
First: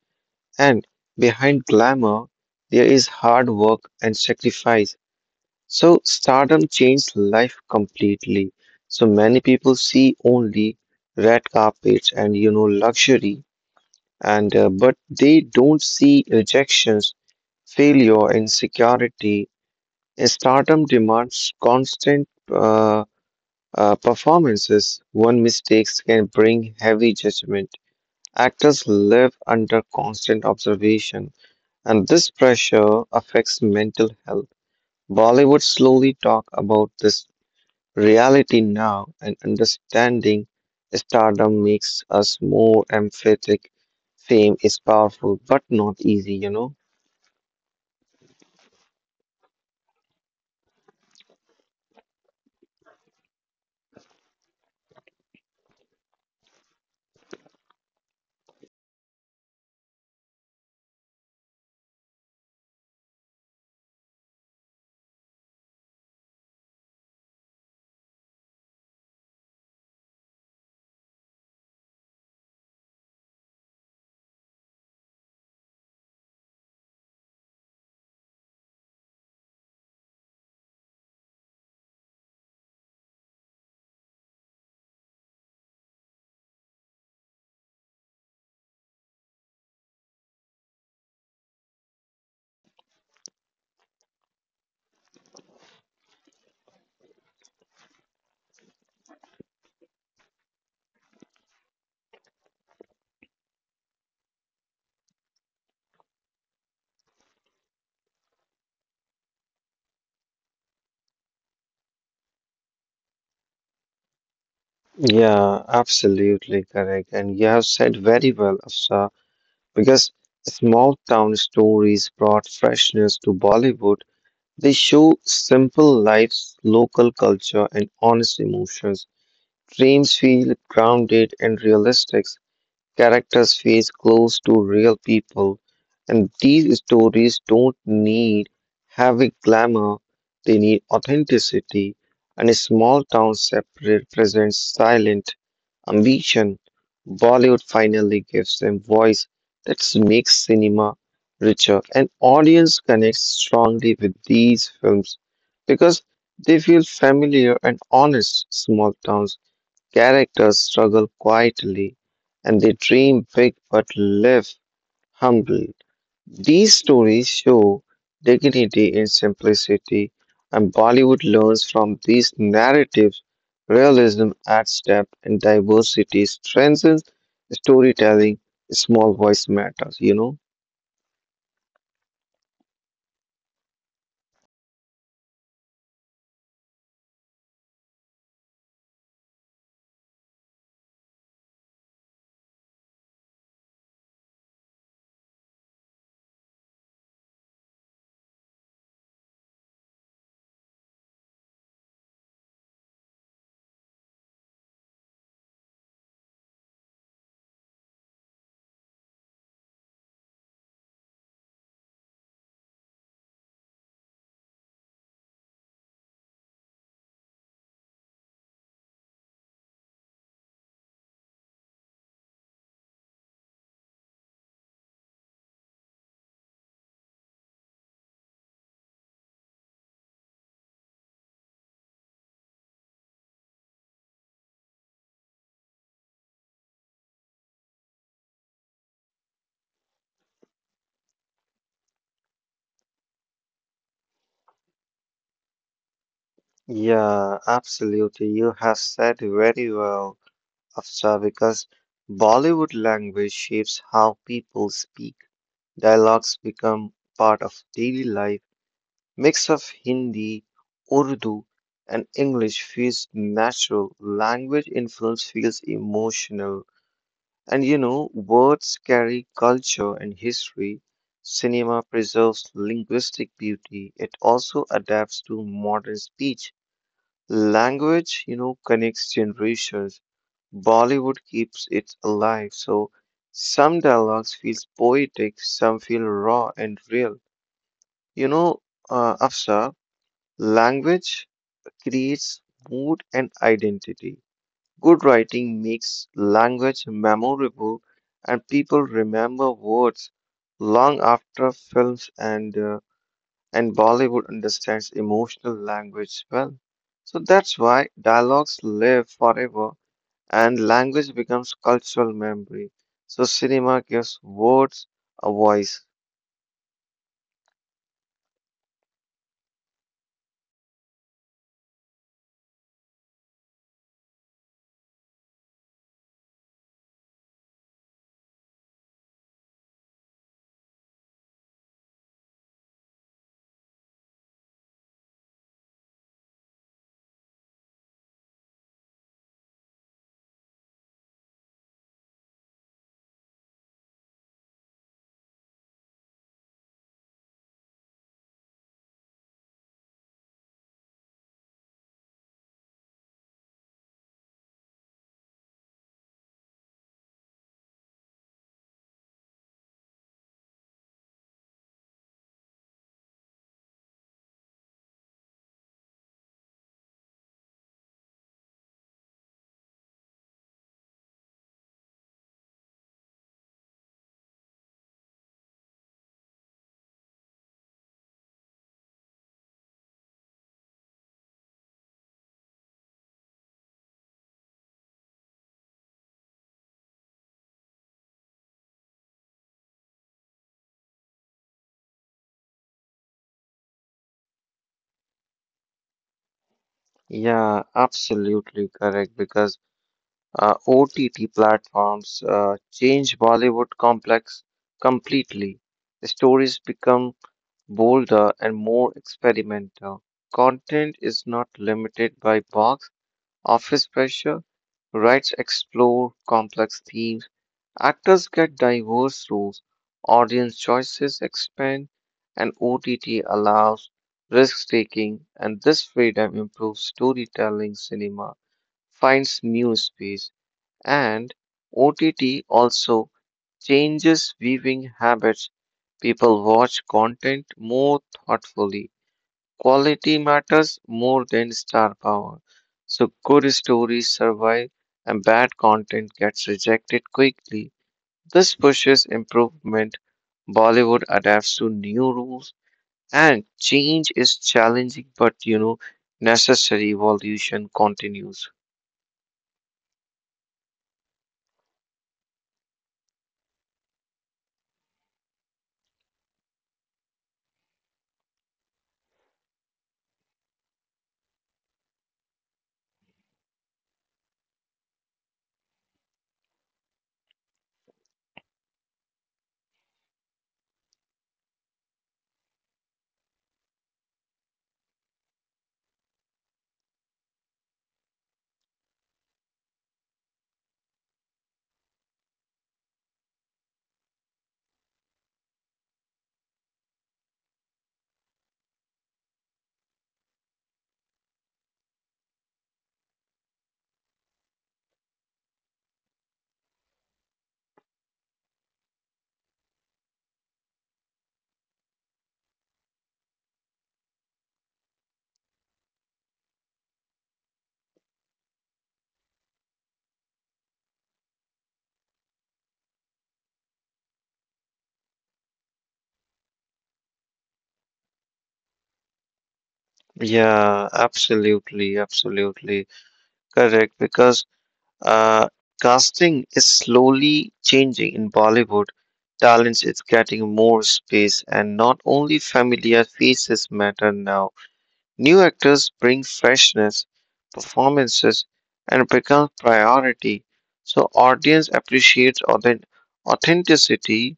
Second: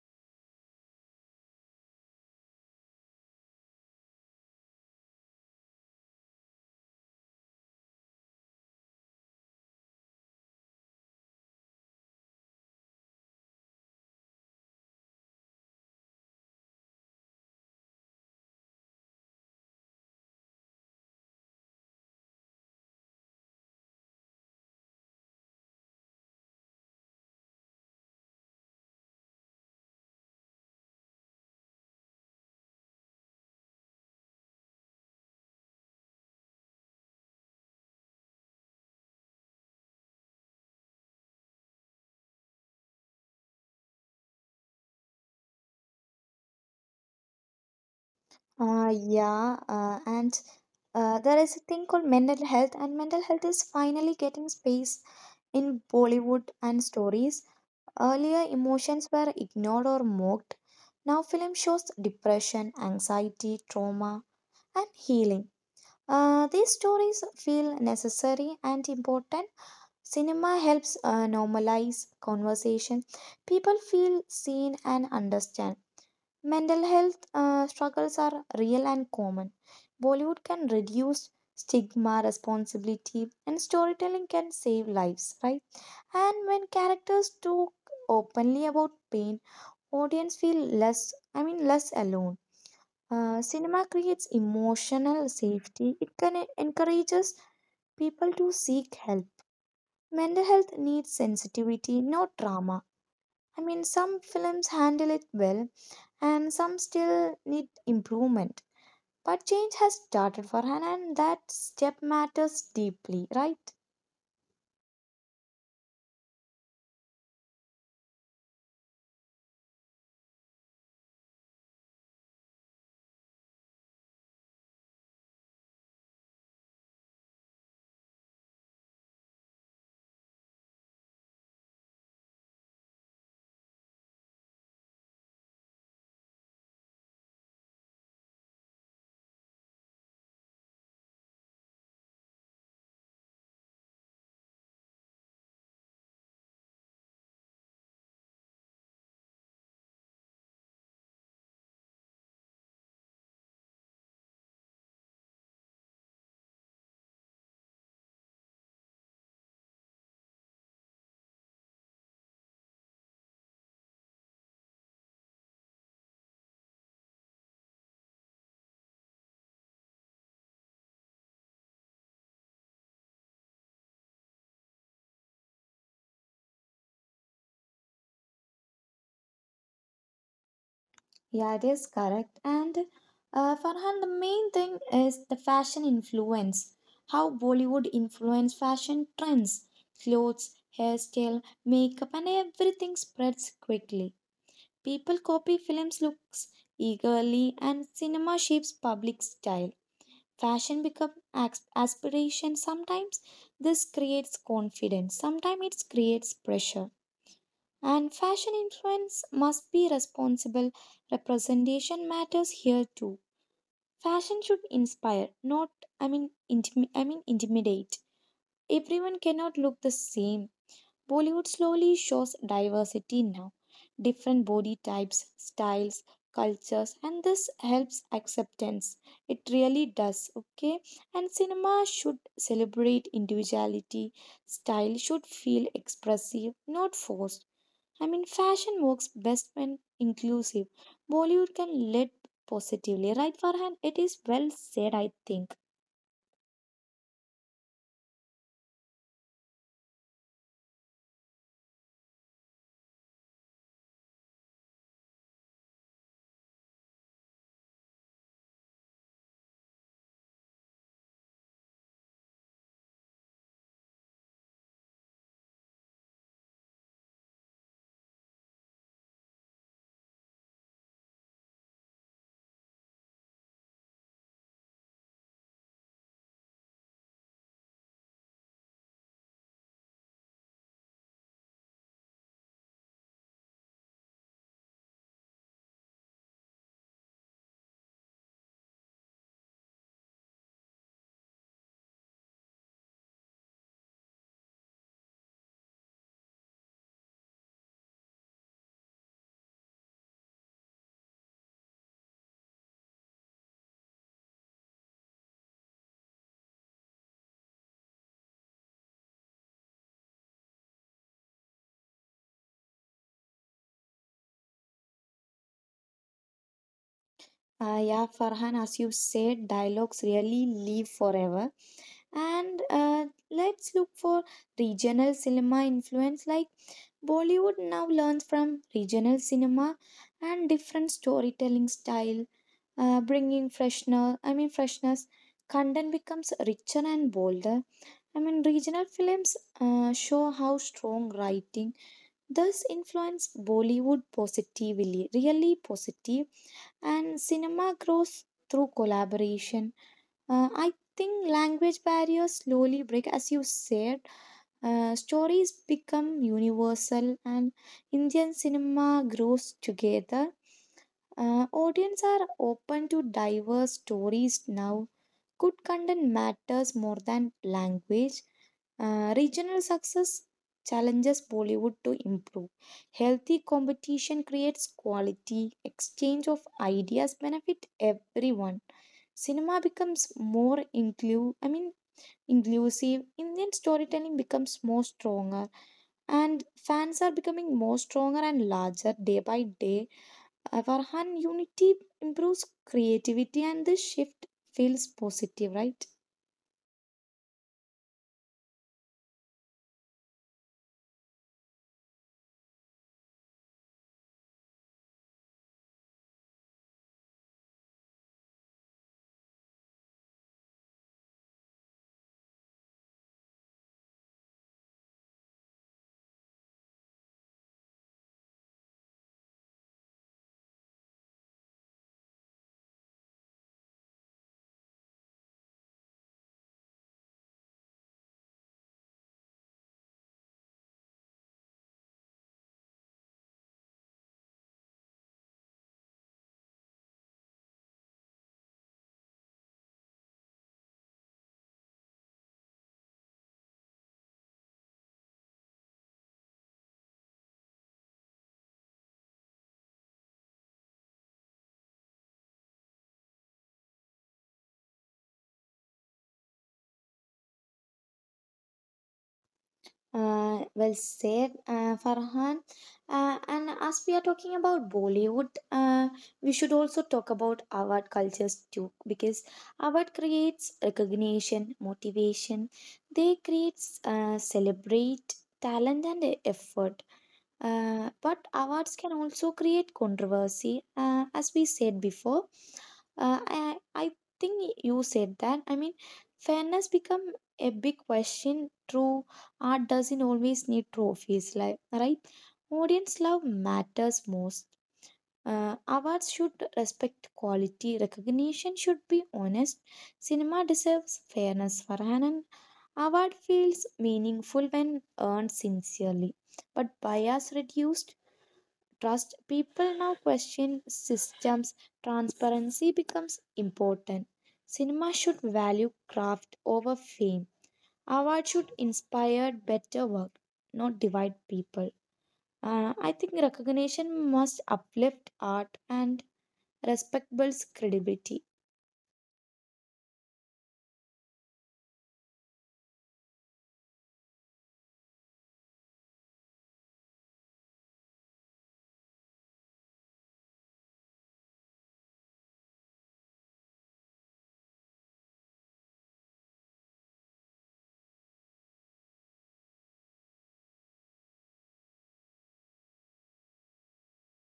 and behind glamour, there is hard work and sacrifice. So, stardom changed life completely. So, many people see only red carpets and luxury, and but they don't see rejections failure, insecurity. And Stardom demands constant performances. One mistakes can bring heavy judgment. Actors live under constant observation, and this pressure affects mental health. Bollywood slowly talk about this reality now, and understanding stardom makes us more empathetic. Fame is powerful, but not easy.
Yeah, and there is a thing called mental health, and mental health is finally getting space in Bollywood and stories. Earlier, emotions were ignored or mocked. Now, film shows depression, anxiety, trauma, and healing. These stories feel necessary and important. Cinema helps normalize conversation. People feel seen and understand. Mental health struggles are real and common. Bollywood can reduce stigma, responsibility, and storytelling can save lives, right? And when characters talk openly about pain, audience feel less alone. Cinema creates emotional safety. It can encourages people to seek help. Mental health needs sensitivity, not drama. I mean, some films handle it well, and some still need improvement. But change has started for her, and that step matters deeply, right?
Yeah, absolutely correct. And you have said very well, Afsar, because small town stories brought freshness to Bollywood. They show simple lives, local culture, and honest emotions. Dreams feel grounded and realistic. Characters face close to real people, and these stories don't need heavy glamour, they need authenticity. And a small town represents silent ambition. Bollywood finally gives them voice that makes cinema richer, and audience connects strongly with these films because they feel familiar and honest. Small towns characters struggle quietly and they dream big but live humbly. These stories show dignity in simplicity, and Bollywood learns from these narratives. Realism adds depth and diversity strengthens storytelling. Small voice matters, you know?
Yeah, it is correct. And Farhan, the main thing is the fashion influence. How Bollywood influence fashion trends, clothes, hairstyle, makeup, and everything spreads quickly. People copy films' looks eagerly, and cinema shapes public style. Fashion becomes aspiration. Sometimes this creates confidence. Sometimes it creates pressure. And fashion influence must be responsible. Representation matters here too. Fashion should inspire, not I mean intimidate. Everyone cannot look the same. Bollywood slowly shows diversity now. Different body types, styles, cultures, and this helps acceptance. It really does, okay? And cinema should celebrate individuality. Style should feel expressive, not forced. I mean, fashion works best when inclusive. Bollywood can lead positively, right, Farhan? It is well said, I think.
Yeah, absolutely. You have said very well. Afsar, because Bollywood language shapes how people speak. Dialogues become part of daily life. Mix of Hindi, Urdu, and English feels natural. Language influence feels emotional. And you know, words carry culture and history. Cinema preserves linguistic beauty. It also adapts to modern speech. Language, you know, connects generations. Bollywood keeps it alive, so some dialogues feel poetic, some feel raw and real. You know, Afsar, language creates mood and identity. Good writing makes language memorable, and people remember words long after films and and Bollywood understands emotional language well. So that's why dialogues live forever and language becomes cultural memory. So cinema gives words a voice.
Yeah, Farhan, as you said, dialogues really live forever. And Let's look for regional cinema influence. Like Bollywood now learns from regional cinema and different storytelling style, bringing freshness. Content becomes richer and bolder. I mean, regional films show how strong writing thus influenced Bollywood positively, really positive, and cinema grows through collaboration. I think language barriers slowly break, as you said, stories become universal and Indian cinema grows together. Audience are open to diverse stories now. Good content matters more than language. Regional success challenges Bollywood to improve. Healthy competition creates quality. Exchange of ideas benefit everyone. Cinema becomes more inclusive. Indian storytelling becomes more stronger and fans are becoming more stronger and larger day by day. Our unity improves creativity and this shift feels positive, right?
Yeah, absolutely correct. Because OTT platforms change Bollywood complex completely. The stories become bolder and more experimental. Content is not limited by box office pressure. Writers explore complex themes, actors get diverse roles, audience choices expand, and OTT allows risk taking, and this freedom improves storytelling. Cinema finds new space, and OTT also changes viewing habits. People watch content more thoughtfully. Quality matters more than star power. So good stories survive and bad content gets rejected quickly. This pushes improvement. Bollywood adapts to new rules and change is challenging, but necessary evolution continues.
Well said, Farhan. And as we are talking about Bollywood, we should also talk about award cultures too, because award creates recognition, motivation. They creates celebrate talent and effort. But awards can also create controversy, as we said before. I think you said that. I mean, fairness become a big question through. Art doesn't always need trophies, like right? Audience love matters most. Awards should respect quality. Recognition should be honest. Cinema deserves fairness. Farhanan award feels meaningful when earned sincerely, but bias reduced trust. People now question systems. Transparency becomes important. Cinema should value craft over fame. Awards should inspire better work, not divide people. I think recognition must uplift art and respect builds credibility.
Yeah, absolutely, absolutely correct. Because Uh, casting is slowly changing in Bollywood. Talent is getting more space, and not only familiar faces matter now. New actors bring freshness, performances, and become priority. So audience appreciates authenticity.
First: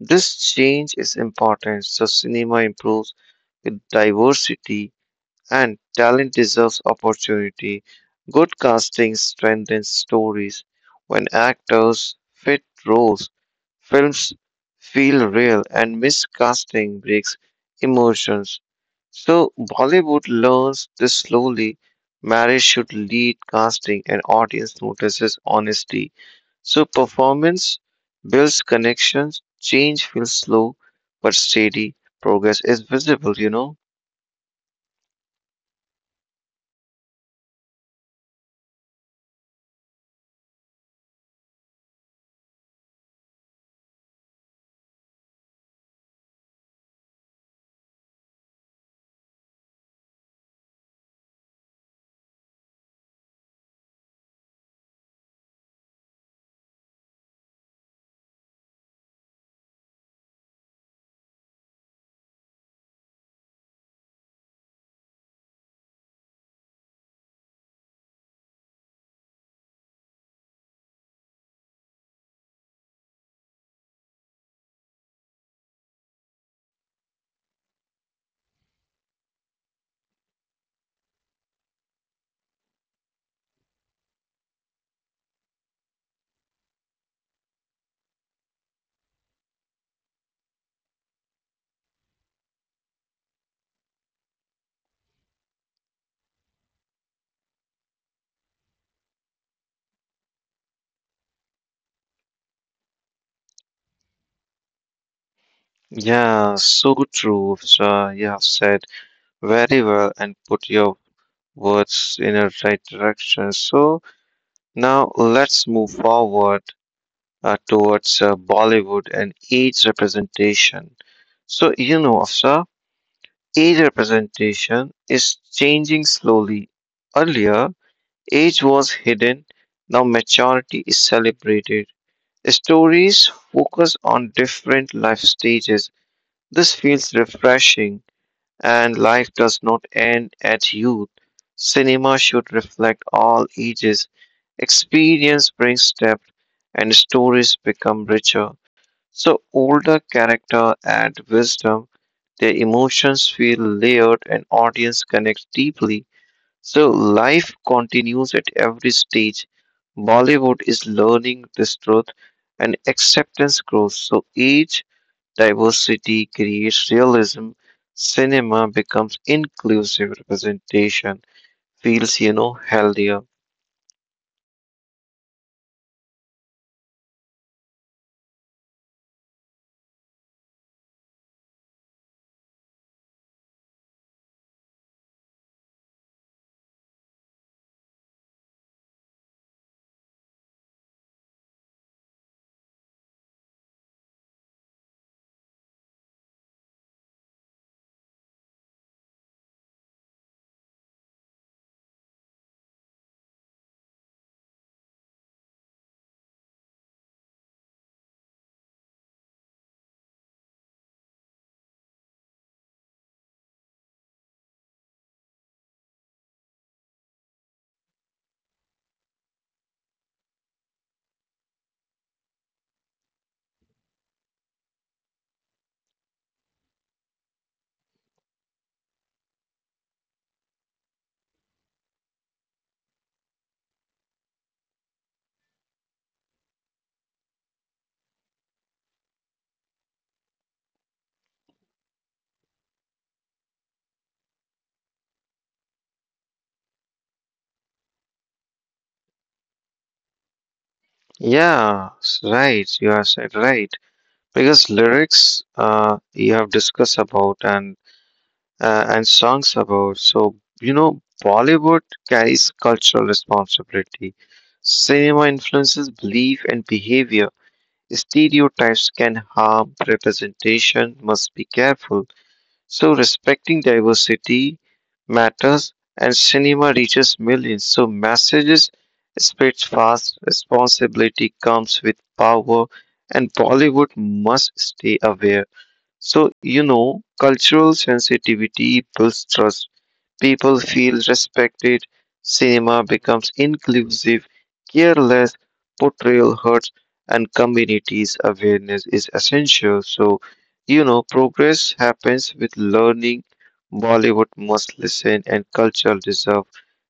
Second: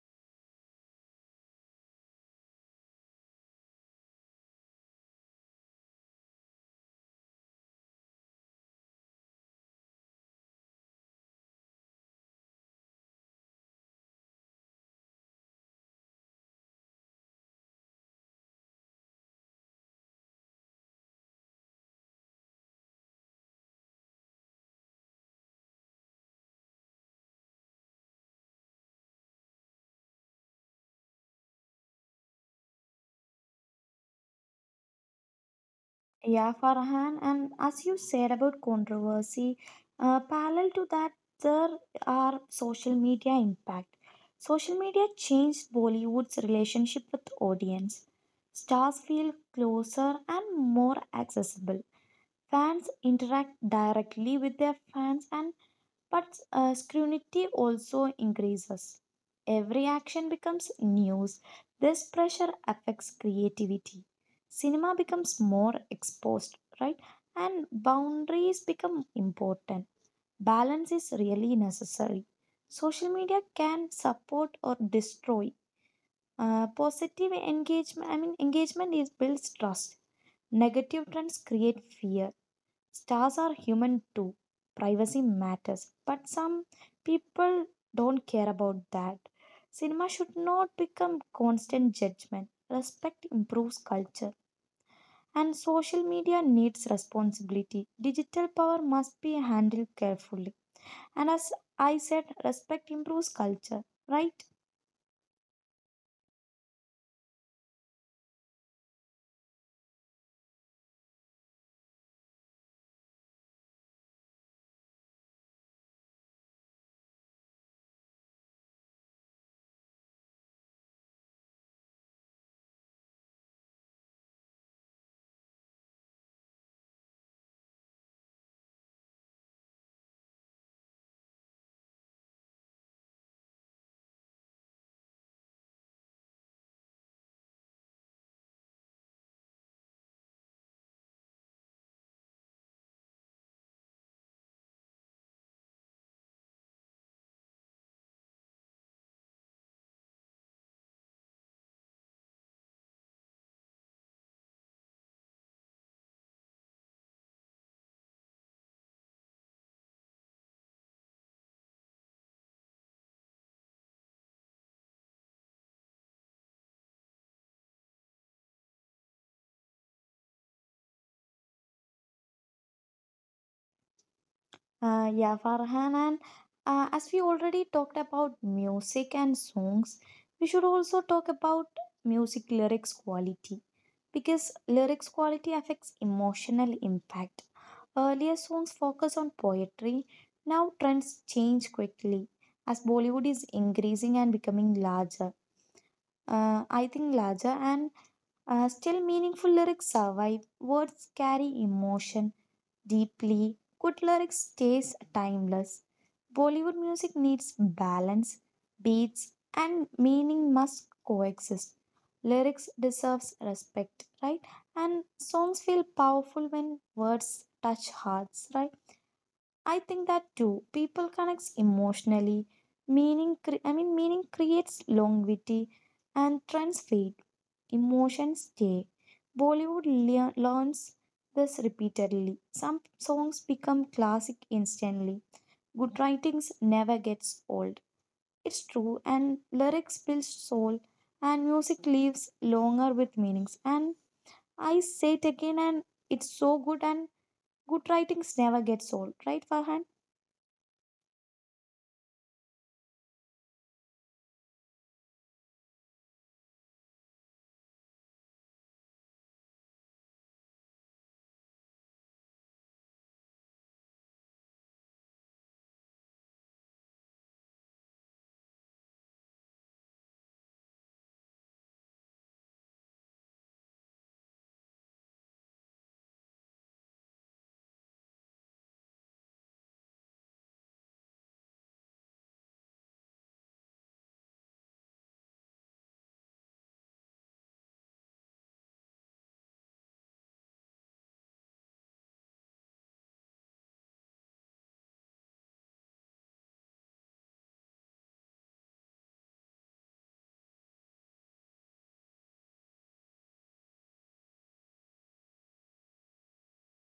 This change is important. So cinema improves with diversity and talent deserves opportunity. Good casting strengthens stories. When actors fit roles, films feel real, and miscasting breaks emotions. So, Bollywood learns this slowly. Marriage should lead casting, and audience notices honesty. So, performance builds connections, change feels slow but steady, progress is visible, you know.
Yeah, Farhan, and as you said about controversy, parallel to that, there are social media impact. Social media changed Bollywood's relationship with audience. Stars feel closer and more accessible. Fans interact directly with their fans, and but scrutiny also increases. Every action becomes news. This pressure affects creativity. Cinema becomes more exposed, right? And boundaries become important. Balance is really necessary. Social media can support or destroy. Positive engagement is builds trust. Negative trends create fear. Stars are human too. Privacy matters. But some people don't care about that. Cinema should not become constant judgment. Respect improves culture. And social media needs responsibility. Digital power must be handled carefully. And as I said, respect improves culture, right?
Yeah, so true, Vishal. You have said very well and put your words in the right direction. So now let's move forward towards Bollywood and age representation. So, you know, Afsar, age representation is changing slowly. Earlier, age was hidden, now maturity is celebrated. Stories focus on different life stages. This feels refreshing. And life does not end at youth. Cinema should reflect all ages. Experience brings depth and stories become richer. So older character add wisdom, their emotions feel layered and audience connects deeply. So life continues at every stage. Bollywood is learning this truth and acceptance grows. So age diversity creates realism. Cinema becomes inclusive representation, feels, you know, healthier.
Yeah, Farhan, and as we already talked about music and songs, we should also talk about music lyrics quality because lyrics quality affects emotional impact. Earlier songs focus on poetry, now trends change quickly as Bollywood is increasing and becoming larger. I think larger and still, meaningful lyrics survive. Words carry emotion deeply. Good lyrics stays timeless. Bollywood music needs balance, beats, and meaning must coexist. Lyrics deserves respect, right? And songs feel powerful when words touch hearts, right? I think that too. People connects emotionally. Meaning creates longevity, and trends fade. Emotions stay. Bollywood learns this repeatedly. Some songs become classic instantly. Good writings never gets old. It's true, and lyrics build soul, and music lives longer with meanings. And I say it again, and it's so good, and good writings never gets old, right, Farhan?
Yeah, right. You are said right. Because lyrics, you have discussed about and and songs about. So you know, Bollywood carries cultural responsibility. Cinema influences belief and behavior. Stereotypes can harm representation. Must be careful. So respecting diversity matters and cinema reaches millions. So messages spreads fast, responsibility comes with power and Bollywood must stay aware. So, you know, cultural sensitivity builds trust. People feel respected. Cinema becomes inclusive. Careless portrayal hurts, and communities' awareness is essential. So, you know, progress happens with learning. Bollywood must listen, and culture deserve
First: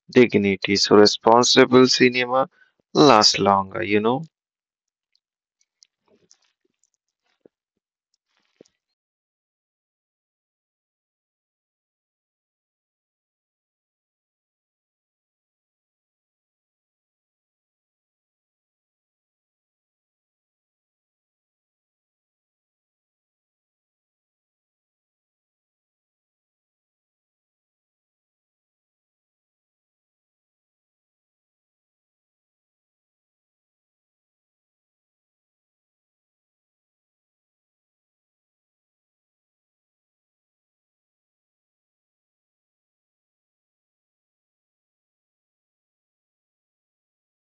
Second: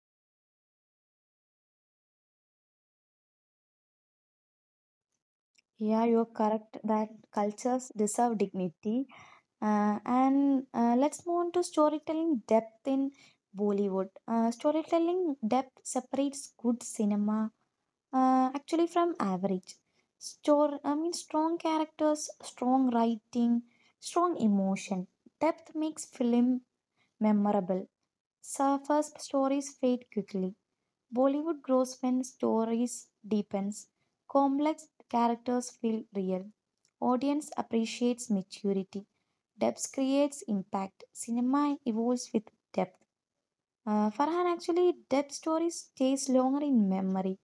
dignity. So, responsible cinema lasts longer, you know.
Yeah, you're correct that cultures deserve dignity. And let's move on to storytelling depth in Bollywood. Storytelling depth separates good cinema actually from average. Strong characters, strong writing, strong emotion. Depth makes film memorable. Surface stories fade quickly. Bollywood grows when stories deepens, complex characters feel real, audience appreciates maturity, depth creates impact, cinema evolves with depth. Farhan actually depth stories stays longer in memory.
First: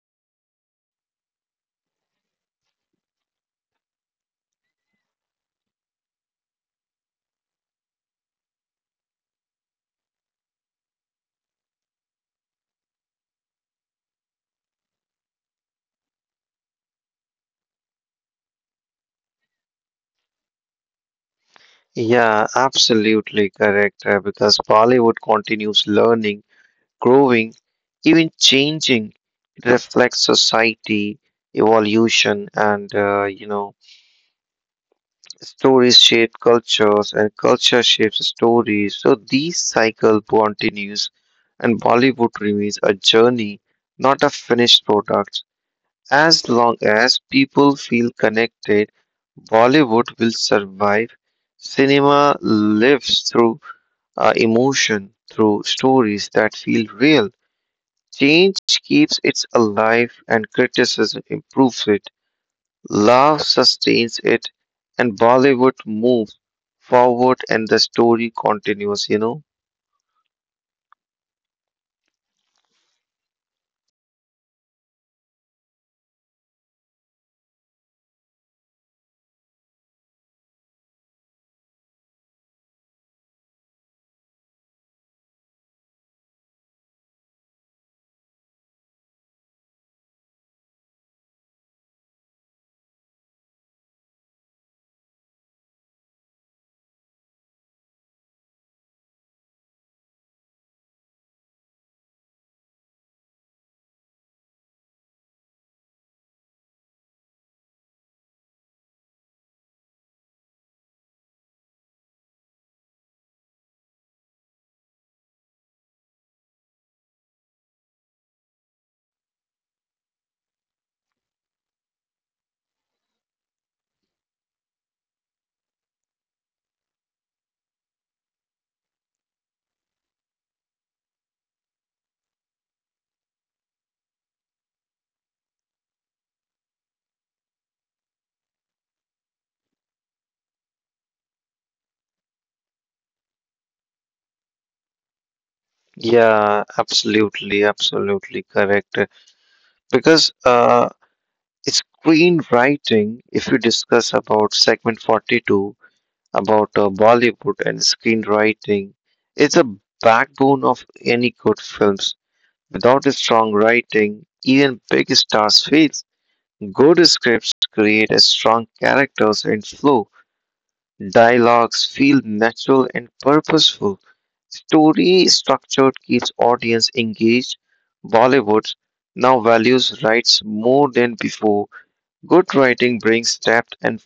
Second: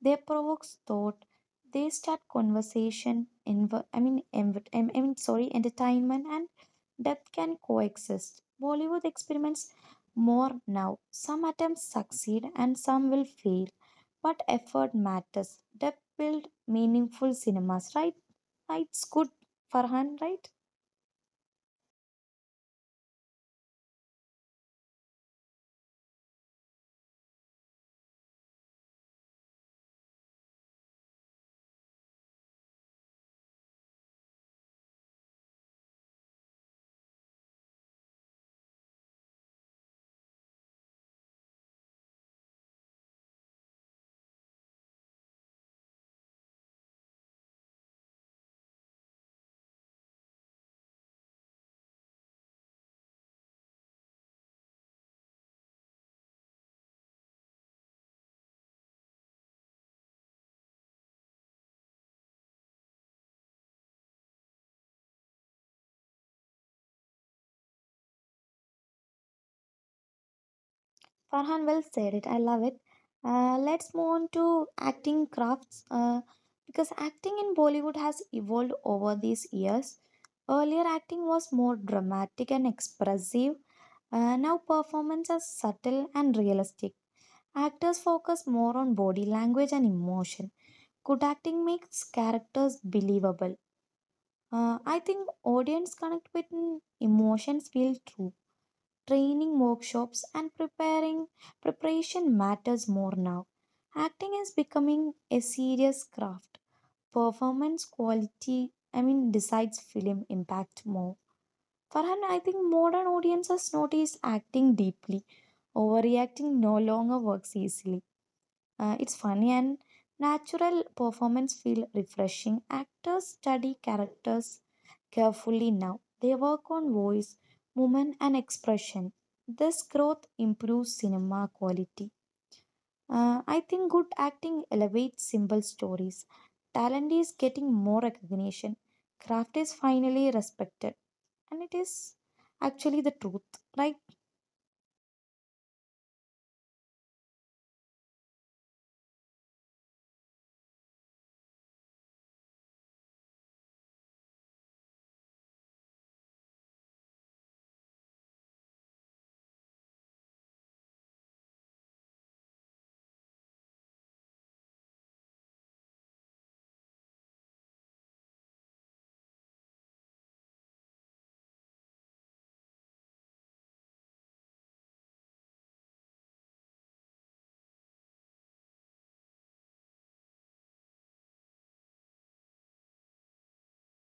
They provokes thought. They start conversation. Entertainment and depth can coexist. Bollywood experiments more now. Some attempts succeed and some will fail, but effort matters. Depth build meaningful cinemas, right? Right, it's good. Farhan, right?
Yeah, absolutely correct. Because Bollywood continues learning growing, even changing, it reflects society, evolution, and you know, stories shape cultures, and culture shapes stories. So these cycle continues, and Bollywood remains a journey, not a finished product. As long as people feel connected, Bollywood will survive. Cinema lives through emotion, through stories that feel real. Change keeps it alive and criticism improves it. Love sustains it and Bollywood moves forward and the story continues, you know?
Farhan well said it. I love it. Let's move on to acting crafts because acting in Bollywood has evolved over these years. Earlier, acting was more dramatic and expressive. Now, performance is subtle and realistic. Actors focus more on body language and emotion. Good acting makes characters believable. I think audience connect with emotions feel true. Training workshops and preparing preparation matters more now. Acting is becoming a serious craft. Performance quality, I mean, decides film impact more. Farhan, I think modern audiences notice acting deeply. Overreacting no longer works easily. It's funny and natural performance feel refreshing. Actors study characters carefully now. They work on voice, movement, and expression. This growth improves cinema quality. I think good acting elevates simple stories. Talent is getting more recognition. Craft is finally respected. And it is actually the truth, right?
Yeah, absolutely, absolutely correct. Because screenwriting, if you discuss about segment 42 about Bollywood and screenwriting, it's a backbone of any good films. Without a strong writing, even big stars fail. Good scripts create a strong characters and flow. Dialogues feel natural and purposeful. Story structure keeps audience engaged. Bollywood now values rights more than before. Good writing brings depth and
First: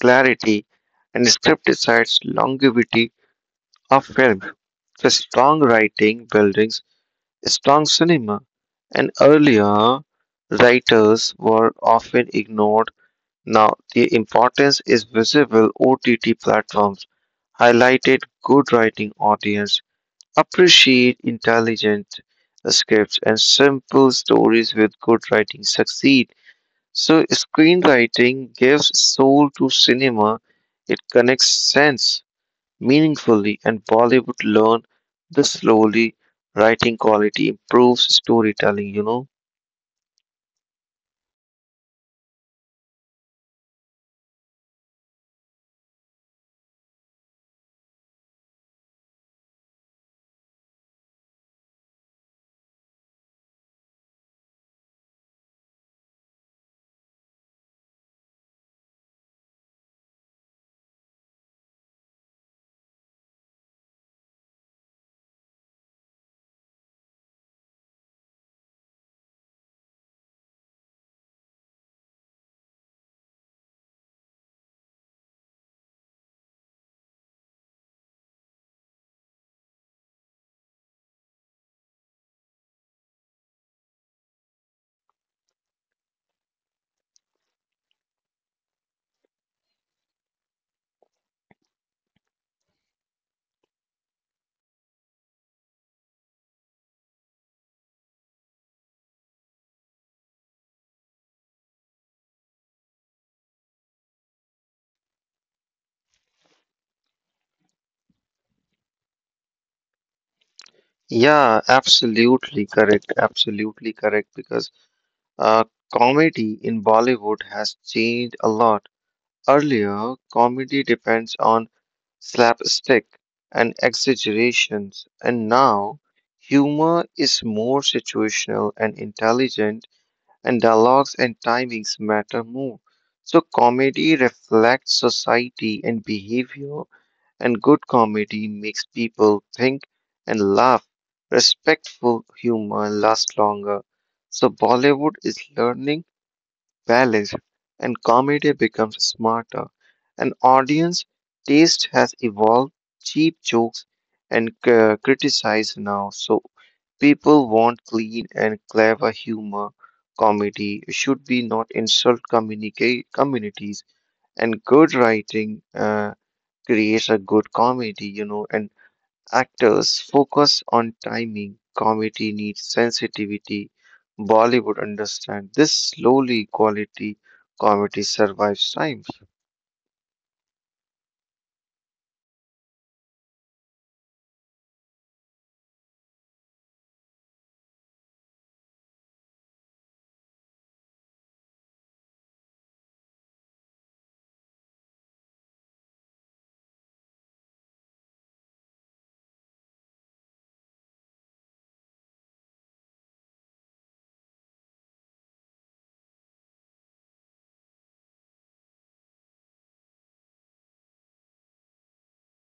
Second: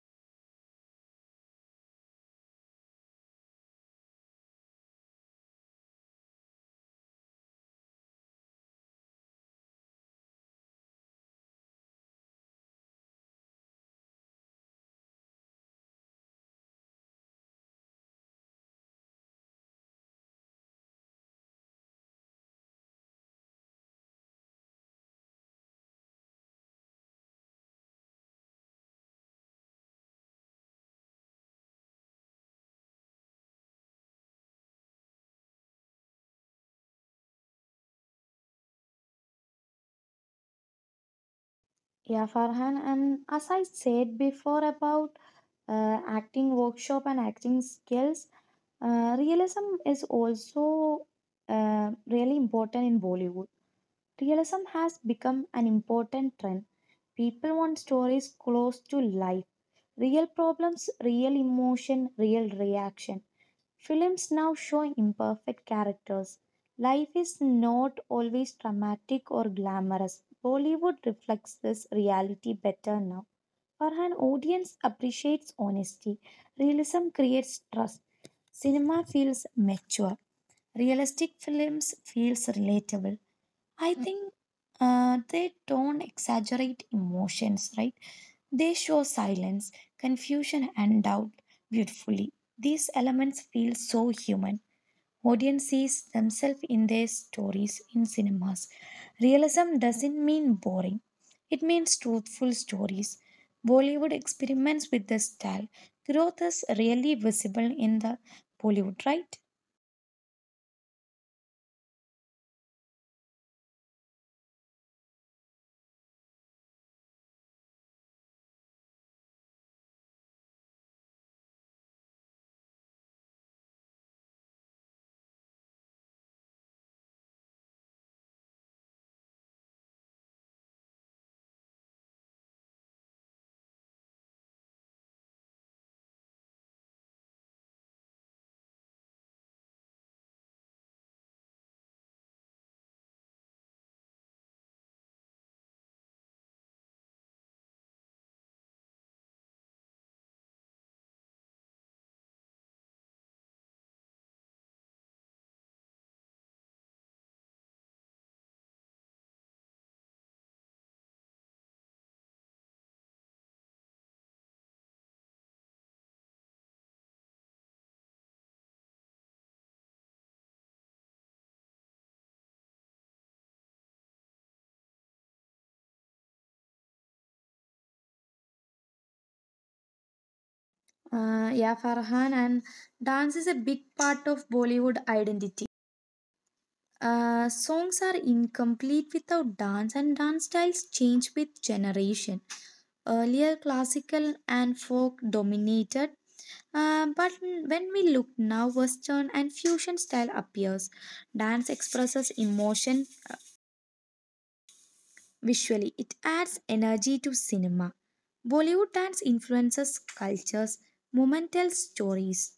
clarity, and script decides longevity of film. So strong writing buildings strong cinema, and earlier writers were often ignored now, the importance is visible. OTT platforms highlighted good writing audience, appreciate intelligent scripts and simple stories with good writing succeed. So screenwriting gives soul to cinema. It connects sense meaningfully and Bollywood learn the slowly writing quality improves storytelling, you know.
Yeah, Farhan. And as I said before about acting workshop and acting skills. Realism is also really important in Bollywood. Realism has become an important trend. People want stories close to life, real problems, real emotion, real reaction. Films now show imperfect characters. Life is not always dramatic or glamorous. Bollywood reflects this reality better now. For audience appreciates honesty. Realism creates trust. Cinema feels mature. Realistic films feels relatable. I think they don't exaggerate emotions, right? They show silence, confusion, and doubt beautifully. These elements feel so human. Audience sees themselves in their stories in cinemas. Realism doesn't mean boring, it means truthful stories. Bollywood experiments with the style. Growth is really visible in the Bollywood, right?
Yeah, absolutely correct. Absolutely correct because Uh, comedy in Bollywood has changed a lot. Earlier, comedy depends on slapstick and exaggerations, and now humor is more situational and intelligent, and dialogues and timings matter more. So, comedy reflects society and behavior, and good comedy makes people think and laugh. Respectful humor lasts longer. So, Bollywood is learning balanced, and comedy becomes smarter. An audience taste has evolved. Cheap jokes and criticize now, so people want clean and clever humor. Comedy should be not insult communicate communities, and good writing creates a good comedy, you know, and actors focus on timing, comedy needs sensitivity. Bollywood understand this slowly quality comedy survives time.
Yeah, Farhan, and dance is a big part of Bollywood identity. Songs are incomplete without dance, and dance styles change with generation. Earlier, classical and folk dominated. But when we look now, Western and fusion style appears. Dance expresses emotion visually, it adds energy to cinema. Bollywood dance influences cultures, moment tells stories.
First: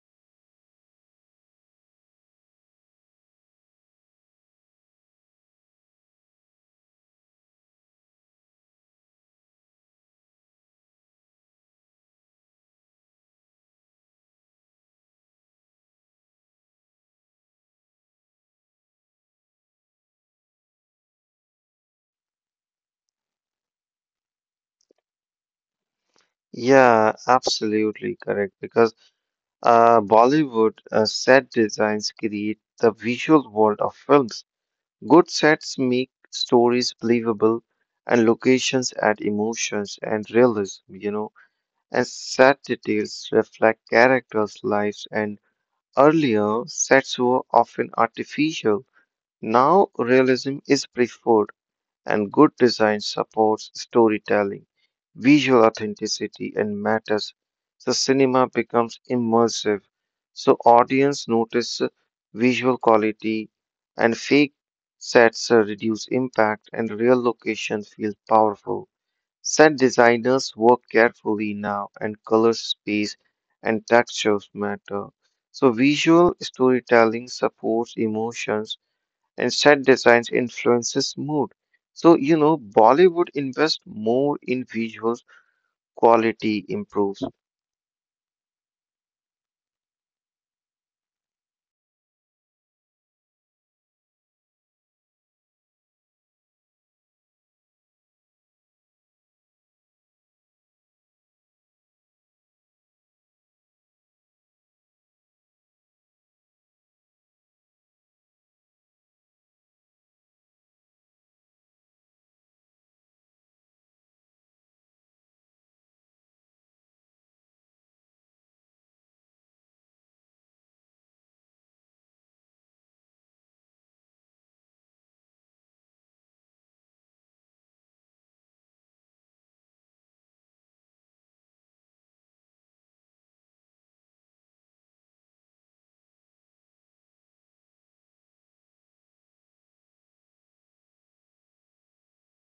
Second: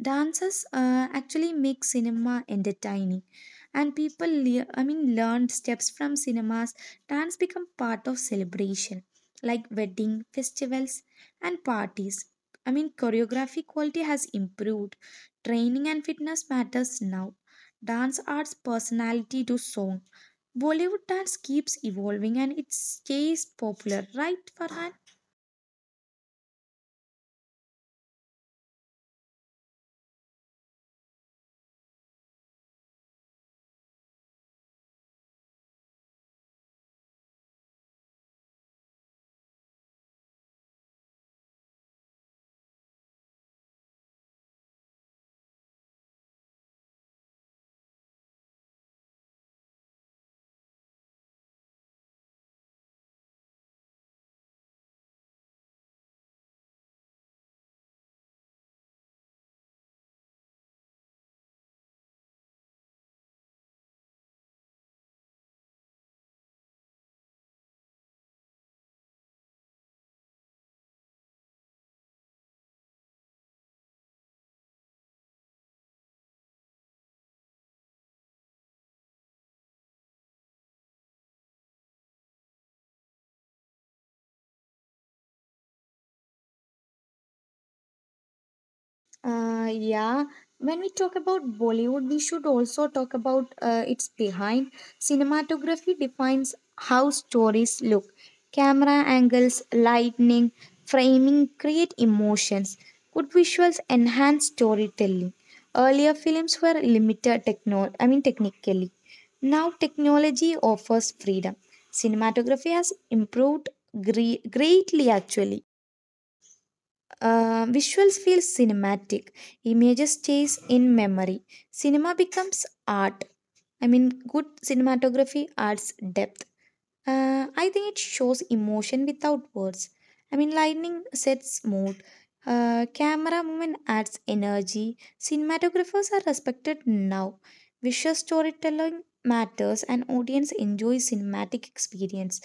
Dances actually make cinema entertaining, and people, learned steps from cinemas. Dance become part of celebration, like wedding, festivals, and parties. I mean, choreography quality has improved. Training and fitness matters now. Dance adds personality to song. Bollywood dance keeps evolving and it stays popular, right, Farhan?
Yeah, absolutely correct. Because Bollywood set designs create the visual world of films. Good sets make stories believable and locations add emotions and realism, you know, and set details reflect characters' lives and earlier, sets were often artificial. Now, realism is preferred, and good design supports storytelling, visual authenticity, and matters. The cinema becomes immersive. So, audience notice visual quality, and fake sets reduce impact, and real location feels powerful. Set designers work carefully now, and color, space, and textures matter. So, visual storytelling supports emotions, and set designs influences mood. So, you know, Bollywood invests more in visuals, quality improves.
Yeah, when we talk about Bollywood, we should also talk about its behind. Cinematography defines how stories look. Camera angles, lighting, framing create emotions. Good visuals enhance storytelling. Earlier films were limited techno I mean technically. Now technology offers freedom. Cinematography has improved greatly actually. Visuals feel cinematic. Images stays in memory. Cinema becomes art. I mean, good cinematography adds depth. I think it shows emotion without words. I mean, lightning sets mood. Camera movement adds energy. Cinematographers are respected now. Visual storytelling matters, and audience enjoys cinematic experience.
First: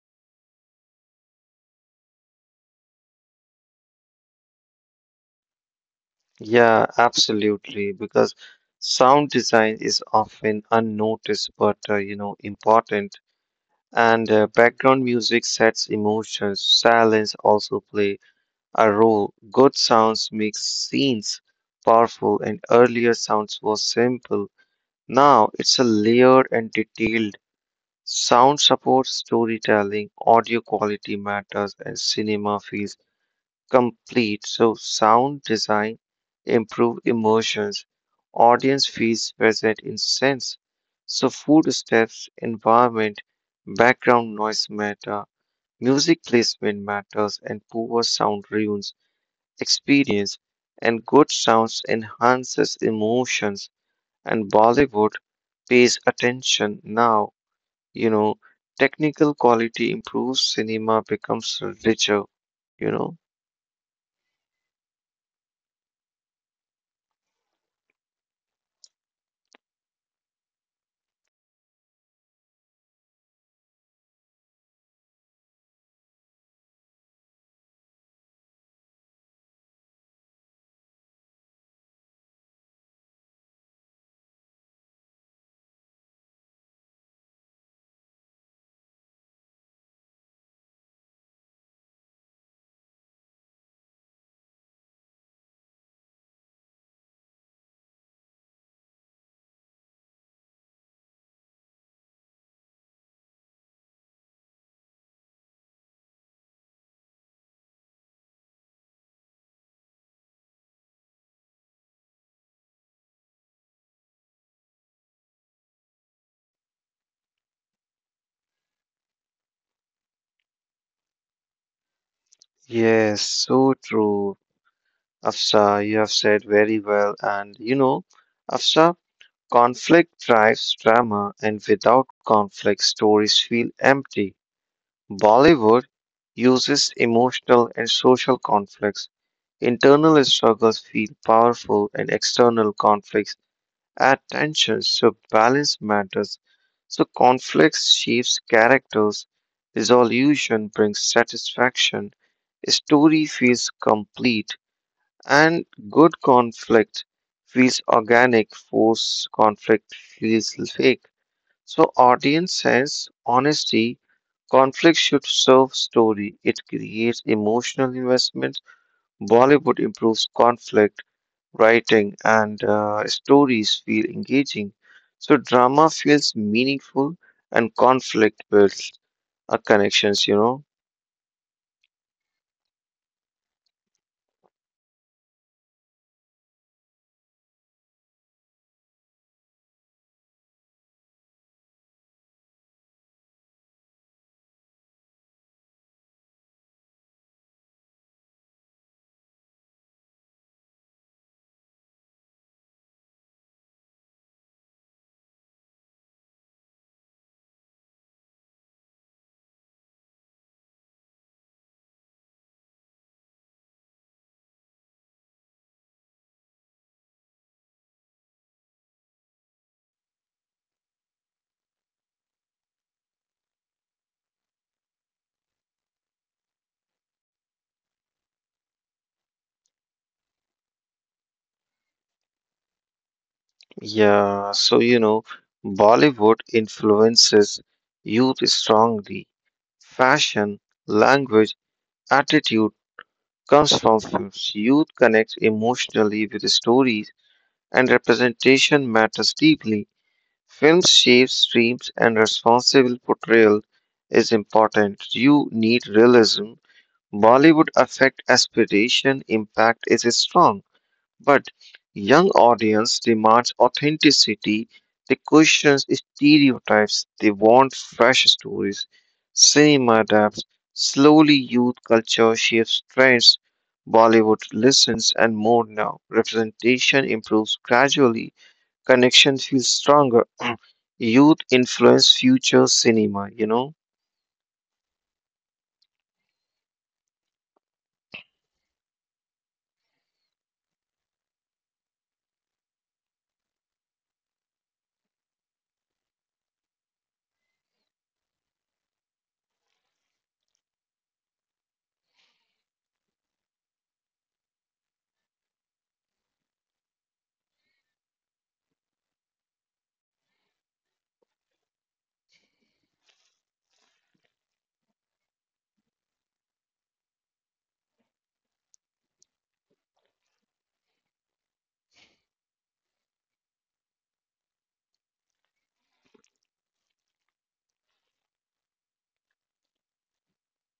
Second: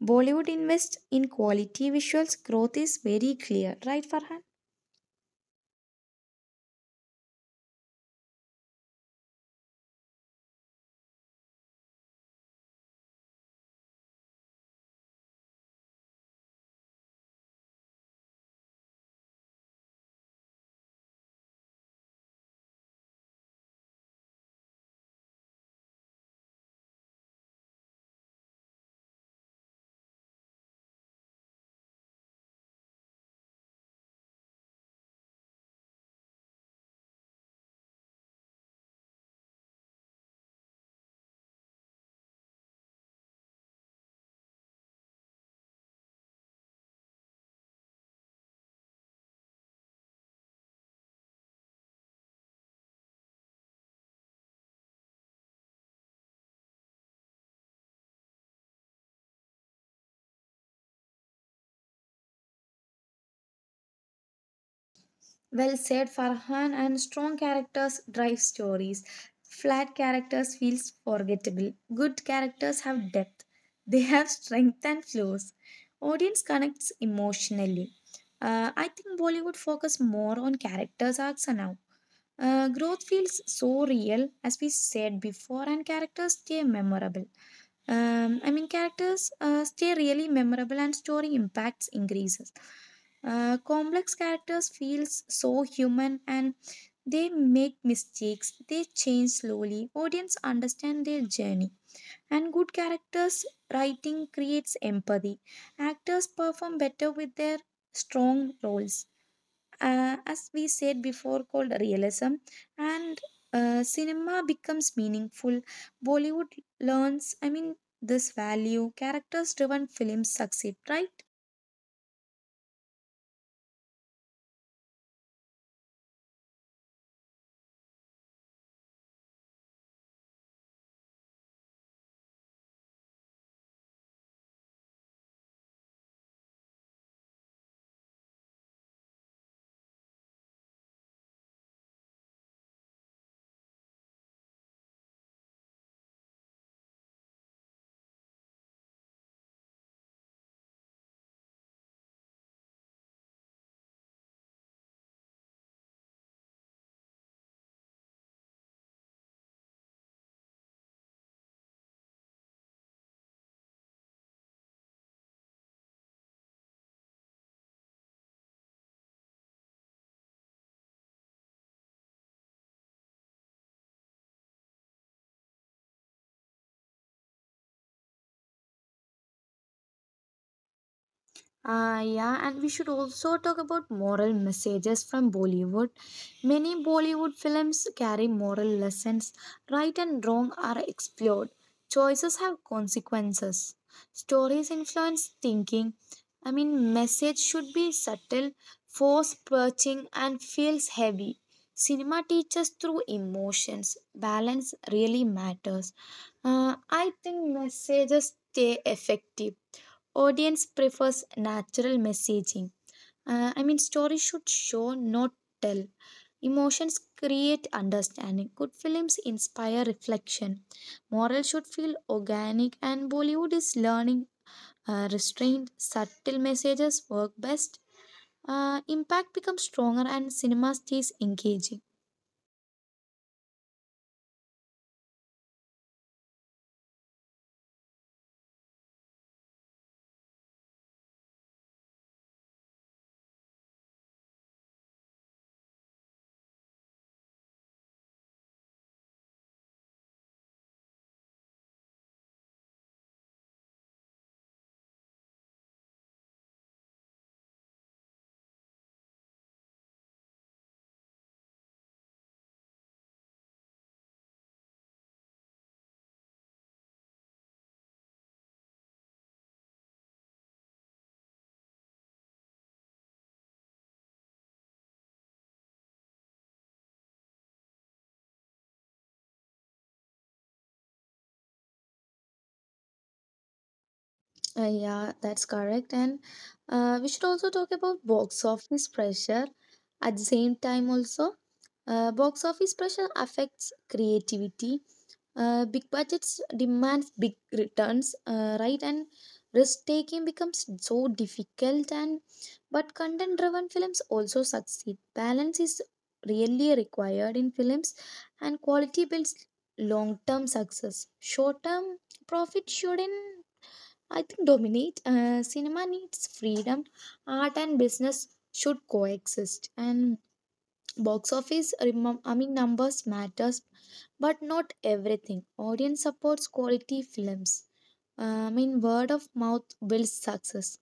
Bollywood invests in quality visuals. Growth is very clear, right, Farhan?
Yeah, absolutely, because sound design is often unnoticed but, you know, important. And background music sets emotions, silence also play a role. Good sounds makes scenes powerful, and earlier sounds were simple. Now it's a layered and detailed. Sound supports storytelling, audio quality matters, and cinema feels complete. So sound design improve emotions. Audience feels present in sense. So food steps, environment, background noise matter, music placement matters, and poor sound ruins experience, and good sounds enhances emotions, and Bollywood pays attention now. You know, technical quality improves, cinema becomes richer, you know.
Well said, Farhan. And strong characters drive stories. Flat characters feels forgettable. Good characters have depth. They have strength and flaws. Audience connects emotionally. I think Bollywood focus more on characters arcs now. Growth feels so real, as we said before, and characters stay memorable. Characters stay really memorable, and story impacts increases. Complex characters feels so human, and they make mistakes. They change slowly. Audience understand their journey, and good characters writing creates empathy. Actors perform better with their strong roles as we said before, called realism. And Cinema becomes meaningful. Bollywood learns, I mean, this value. Characters driven films succeed, right?
Yes, so true, Afsa. You have said very well. And, you know, Afsa, conflict drives drama, and without conflict, stories feel empty. Bollywood uses emotional and social conflicts. Internal struggles feel powerful, and external conflicts add tensions, so balance matters. So, conflicts shapes characters, resolution brings satisfaction, a story feels complete, and good conflict feels organic, forced conflict feels fake. So audience says honesty, conflict should serve story. It creates emotional investment. Bollywood improves conflict writing and stories feel engaging. So drama feels meaningful and conflict builds connections, you know.
Yeah, and we should also talk about moral messages from Bollywood. Many Bollywood films carry moral lessons. Right and wrong are explored. Choices have consequences. Stories influence thinking. I mean, message should be subtle, force perching, and feels heavy. Cinema teaches through emotions. Balance really matters. I think messages stay effective. Audience prefers natural messaging. I mean, stories should show, not tell. Emotions create understanding. Good films inspire reflection. Moral should feel organic, and Bollywood is learning. Restrained, subtle messages work best. Impact becomes stronger, and cinema stays engaging.
Yeah, so you know, Bollywood influences youth strongly. Fashion, language, attitude comes from films. Youth connects emotionally with stories, and representation matters deeply. Films shape streams, and responsible portrayal is important. You need realism. Bollywood affect aspiration, impact is strong. But young audience demands authenticity, they question stereotypes, they want fresh stories. Cinema adapts, slowly youth culture shapes trends. Bollywood listens and more now. Representation improves gradually. Connection feels stronger. Youth influence future cinema, you know?
Yeah, that's correct. And We should also talk about box office pressure at the same time, also. Box office pressure affects creativity. Big budgets demand big returns, right? And risk taking becomes so difficult. And but content driven films also succeed. Balance is really required in films, and quality builds long term success. Short term profit shouldn't, I think, dominate. Cinema needs freedom. Art and business should coexist. And box office, numbers matters, but not everything. Audience supports quality films. I mean, word of mouth builds success.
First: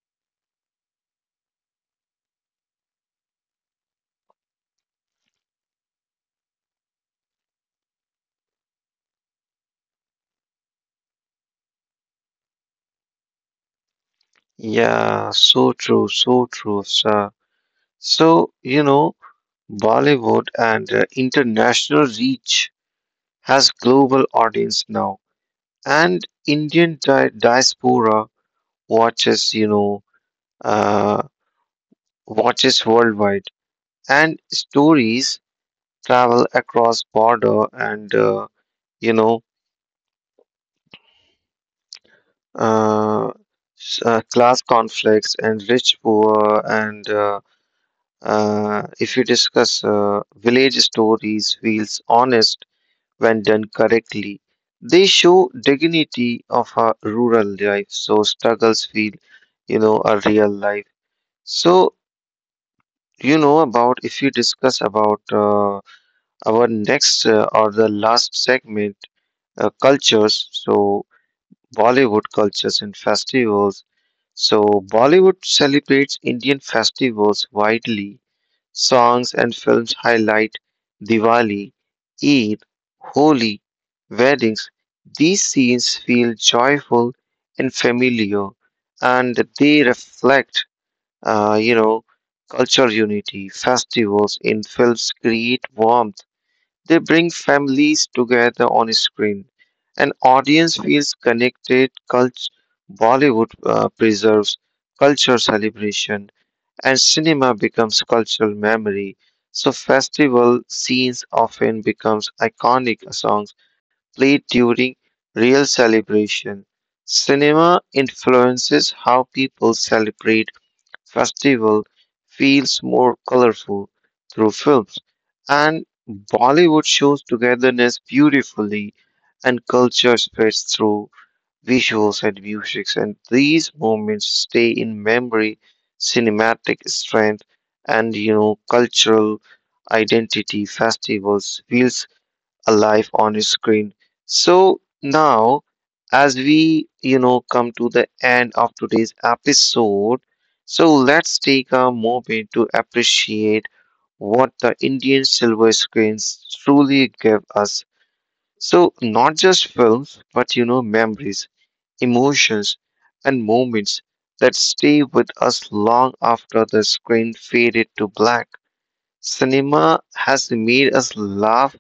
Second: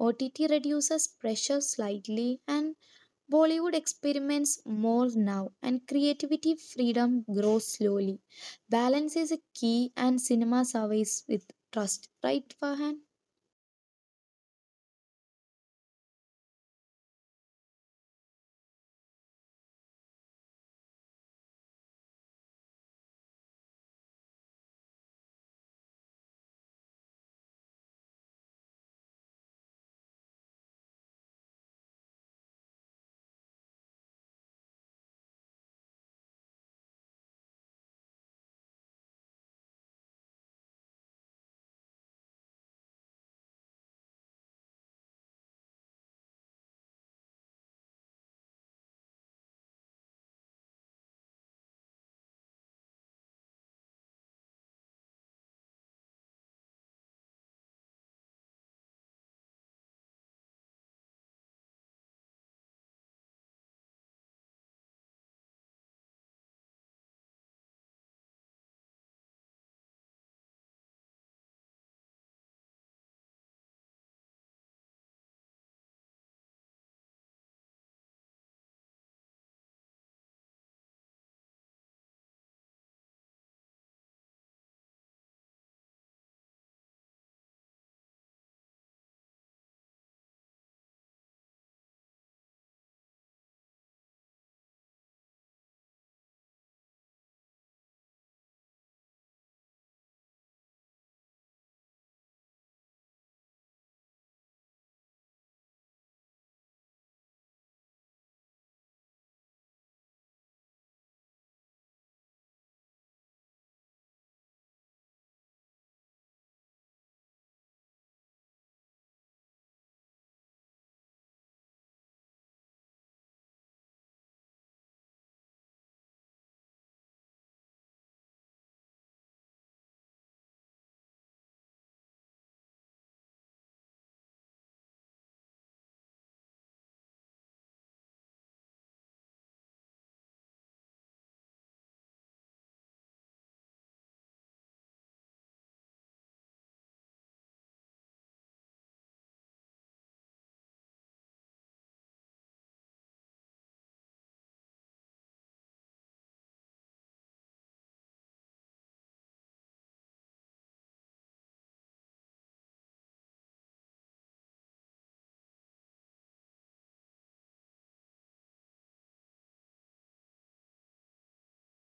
OTT reduces pressure slightly, and Bollywood experiments more now, and creativity freedom grows slowly. Balance is a key, and cinema survives with trust. Right, Farhan?
Yeah, so true, sir. So, you know, Bollywood and international reach has global audience now, and Indian diaspora watches, you know, uh, watches worldwide, and stories travel across border and you know uh, class conflicts and rich poor and if you discuss village stories feels honest when done correctly. They show dignity of a rural life, so struggles feel, you know, a real life. So, you know, about if we discuss about our next or the last segment, cultures, so Bollywood cultures and festivals. So, Bollywood celebrates Indian festivals widely. Songs and films highlight Diwali, Eid, Holi, weddings. These scenes feel joyful and familiar, and they reflect, you know, cultural unity. Festivals in films create warmth. They bring families together on screen. An audience feels connected. Bollywood preserves culture celebration and cinema becomes cultural memory. So festival scenes often becomes iconic songs played during real celebration. Cinema influences how people celebrate festival feels more colorful through films and Bollywood shows togetherness beautifully and culture spreads through visuals, and music, and these moments stay in memory, cinematic strength, and you know, cultural identity. Festivals feels alive on a screen. So now, as we you know come to the end of today's episode, so let's take a moment to appreciate what the Indian silver screens truly give us. So not just films, but you know memories emotions, and moments that stay with us long after the screen faded to black. Cinema has made us laugh,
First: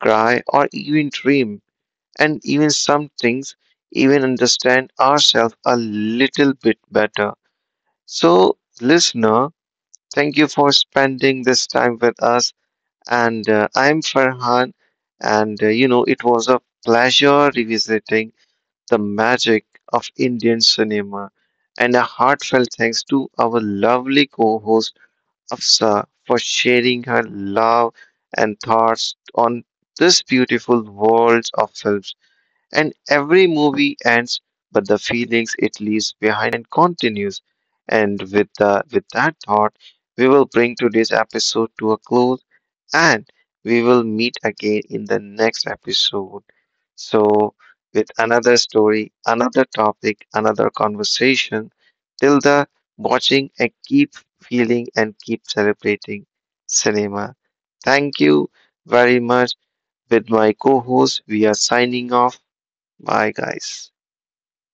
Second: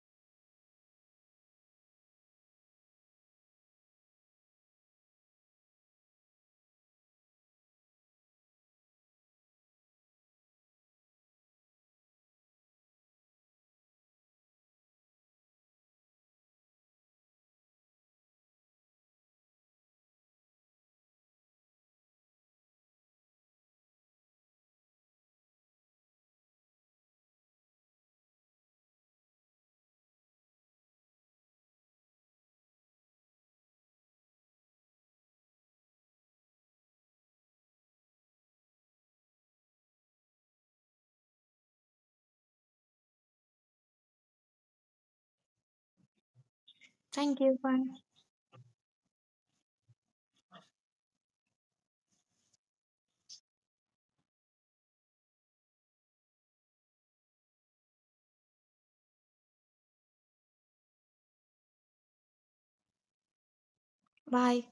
cry, or even dream, and even some things even understand ourselves a little bit better. So, listener, thank you for spending this time with us. And I'm Farhan, and you know, it was a pleasure revisiting the magic of Indian cinema. And a heartfelt thanks to our lovely co host, Afsa, for sharing her love and thoughts on this beautiful world of films. And every movie ends, but the feelings it leaves behind continues. And with that thought, we will bring today's episode to a close and we will meet again in the next episode.
Thank
So,
you. Bye.
with another story, another topic, another conversation. Till the watching and keep feeling and keep celebrating cinema. Thank you very much. With my co host, we are signing off. Bye, guys.
Bye.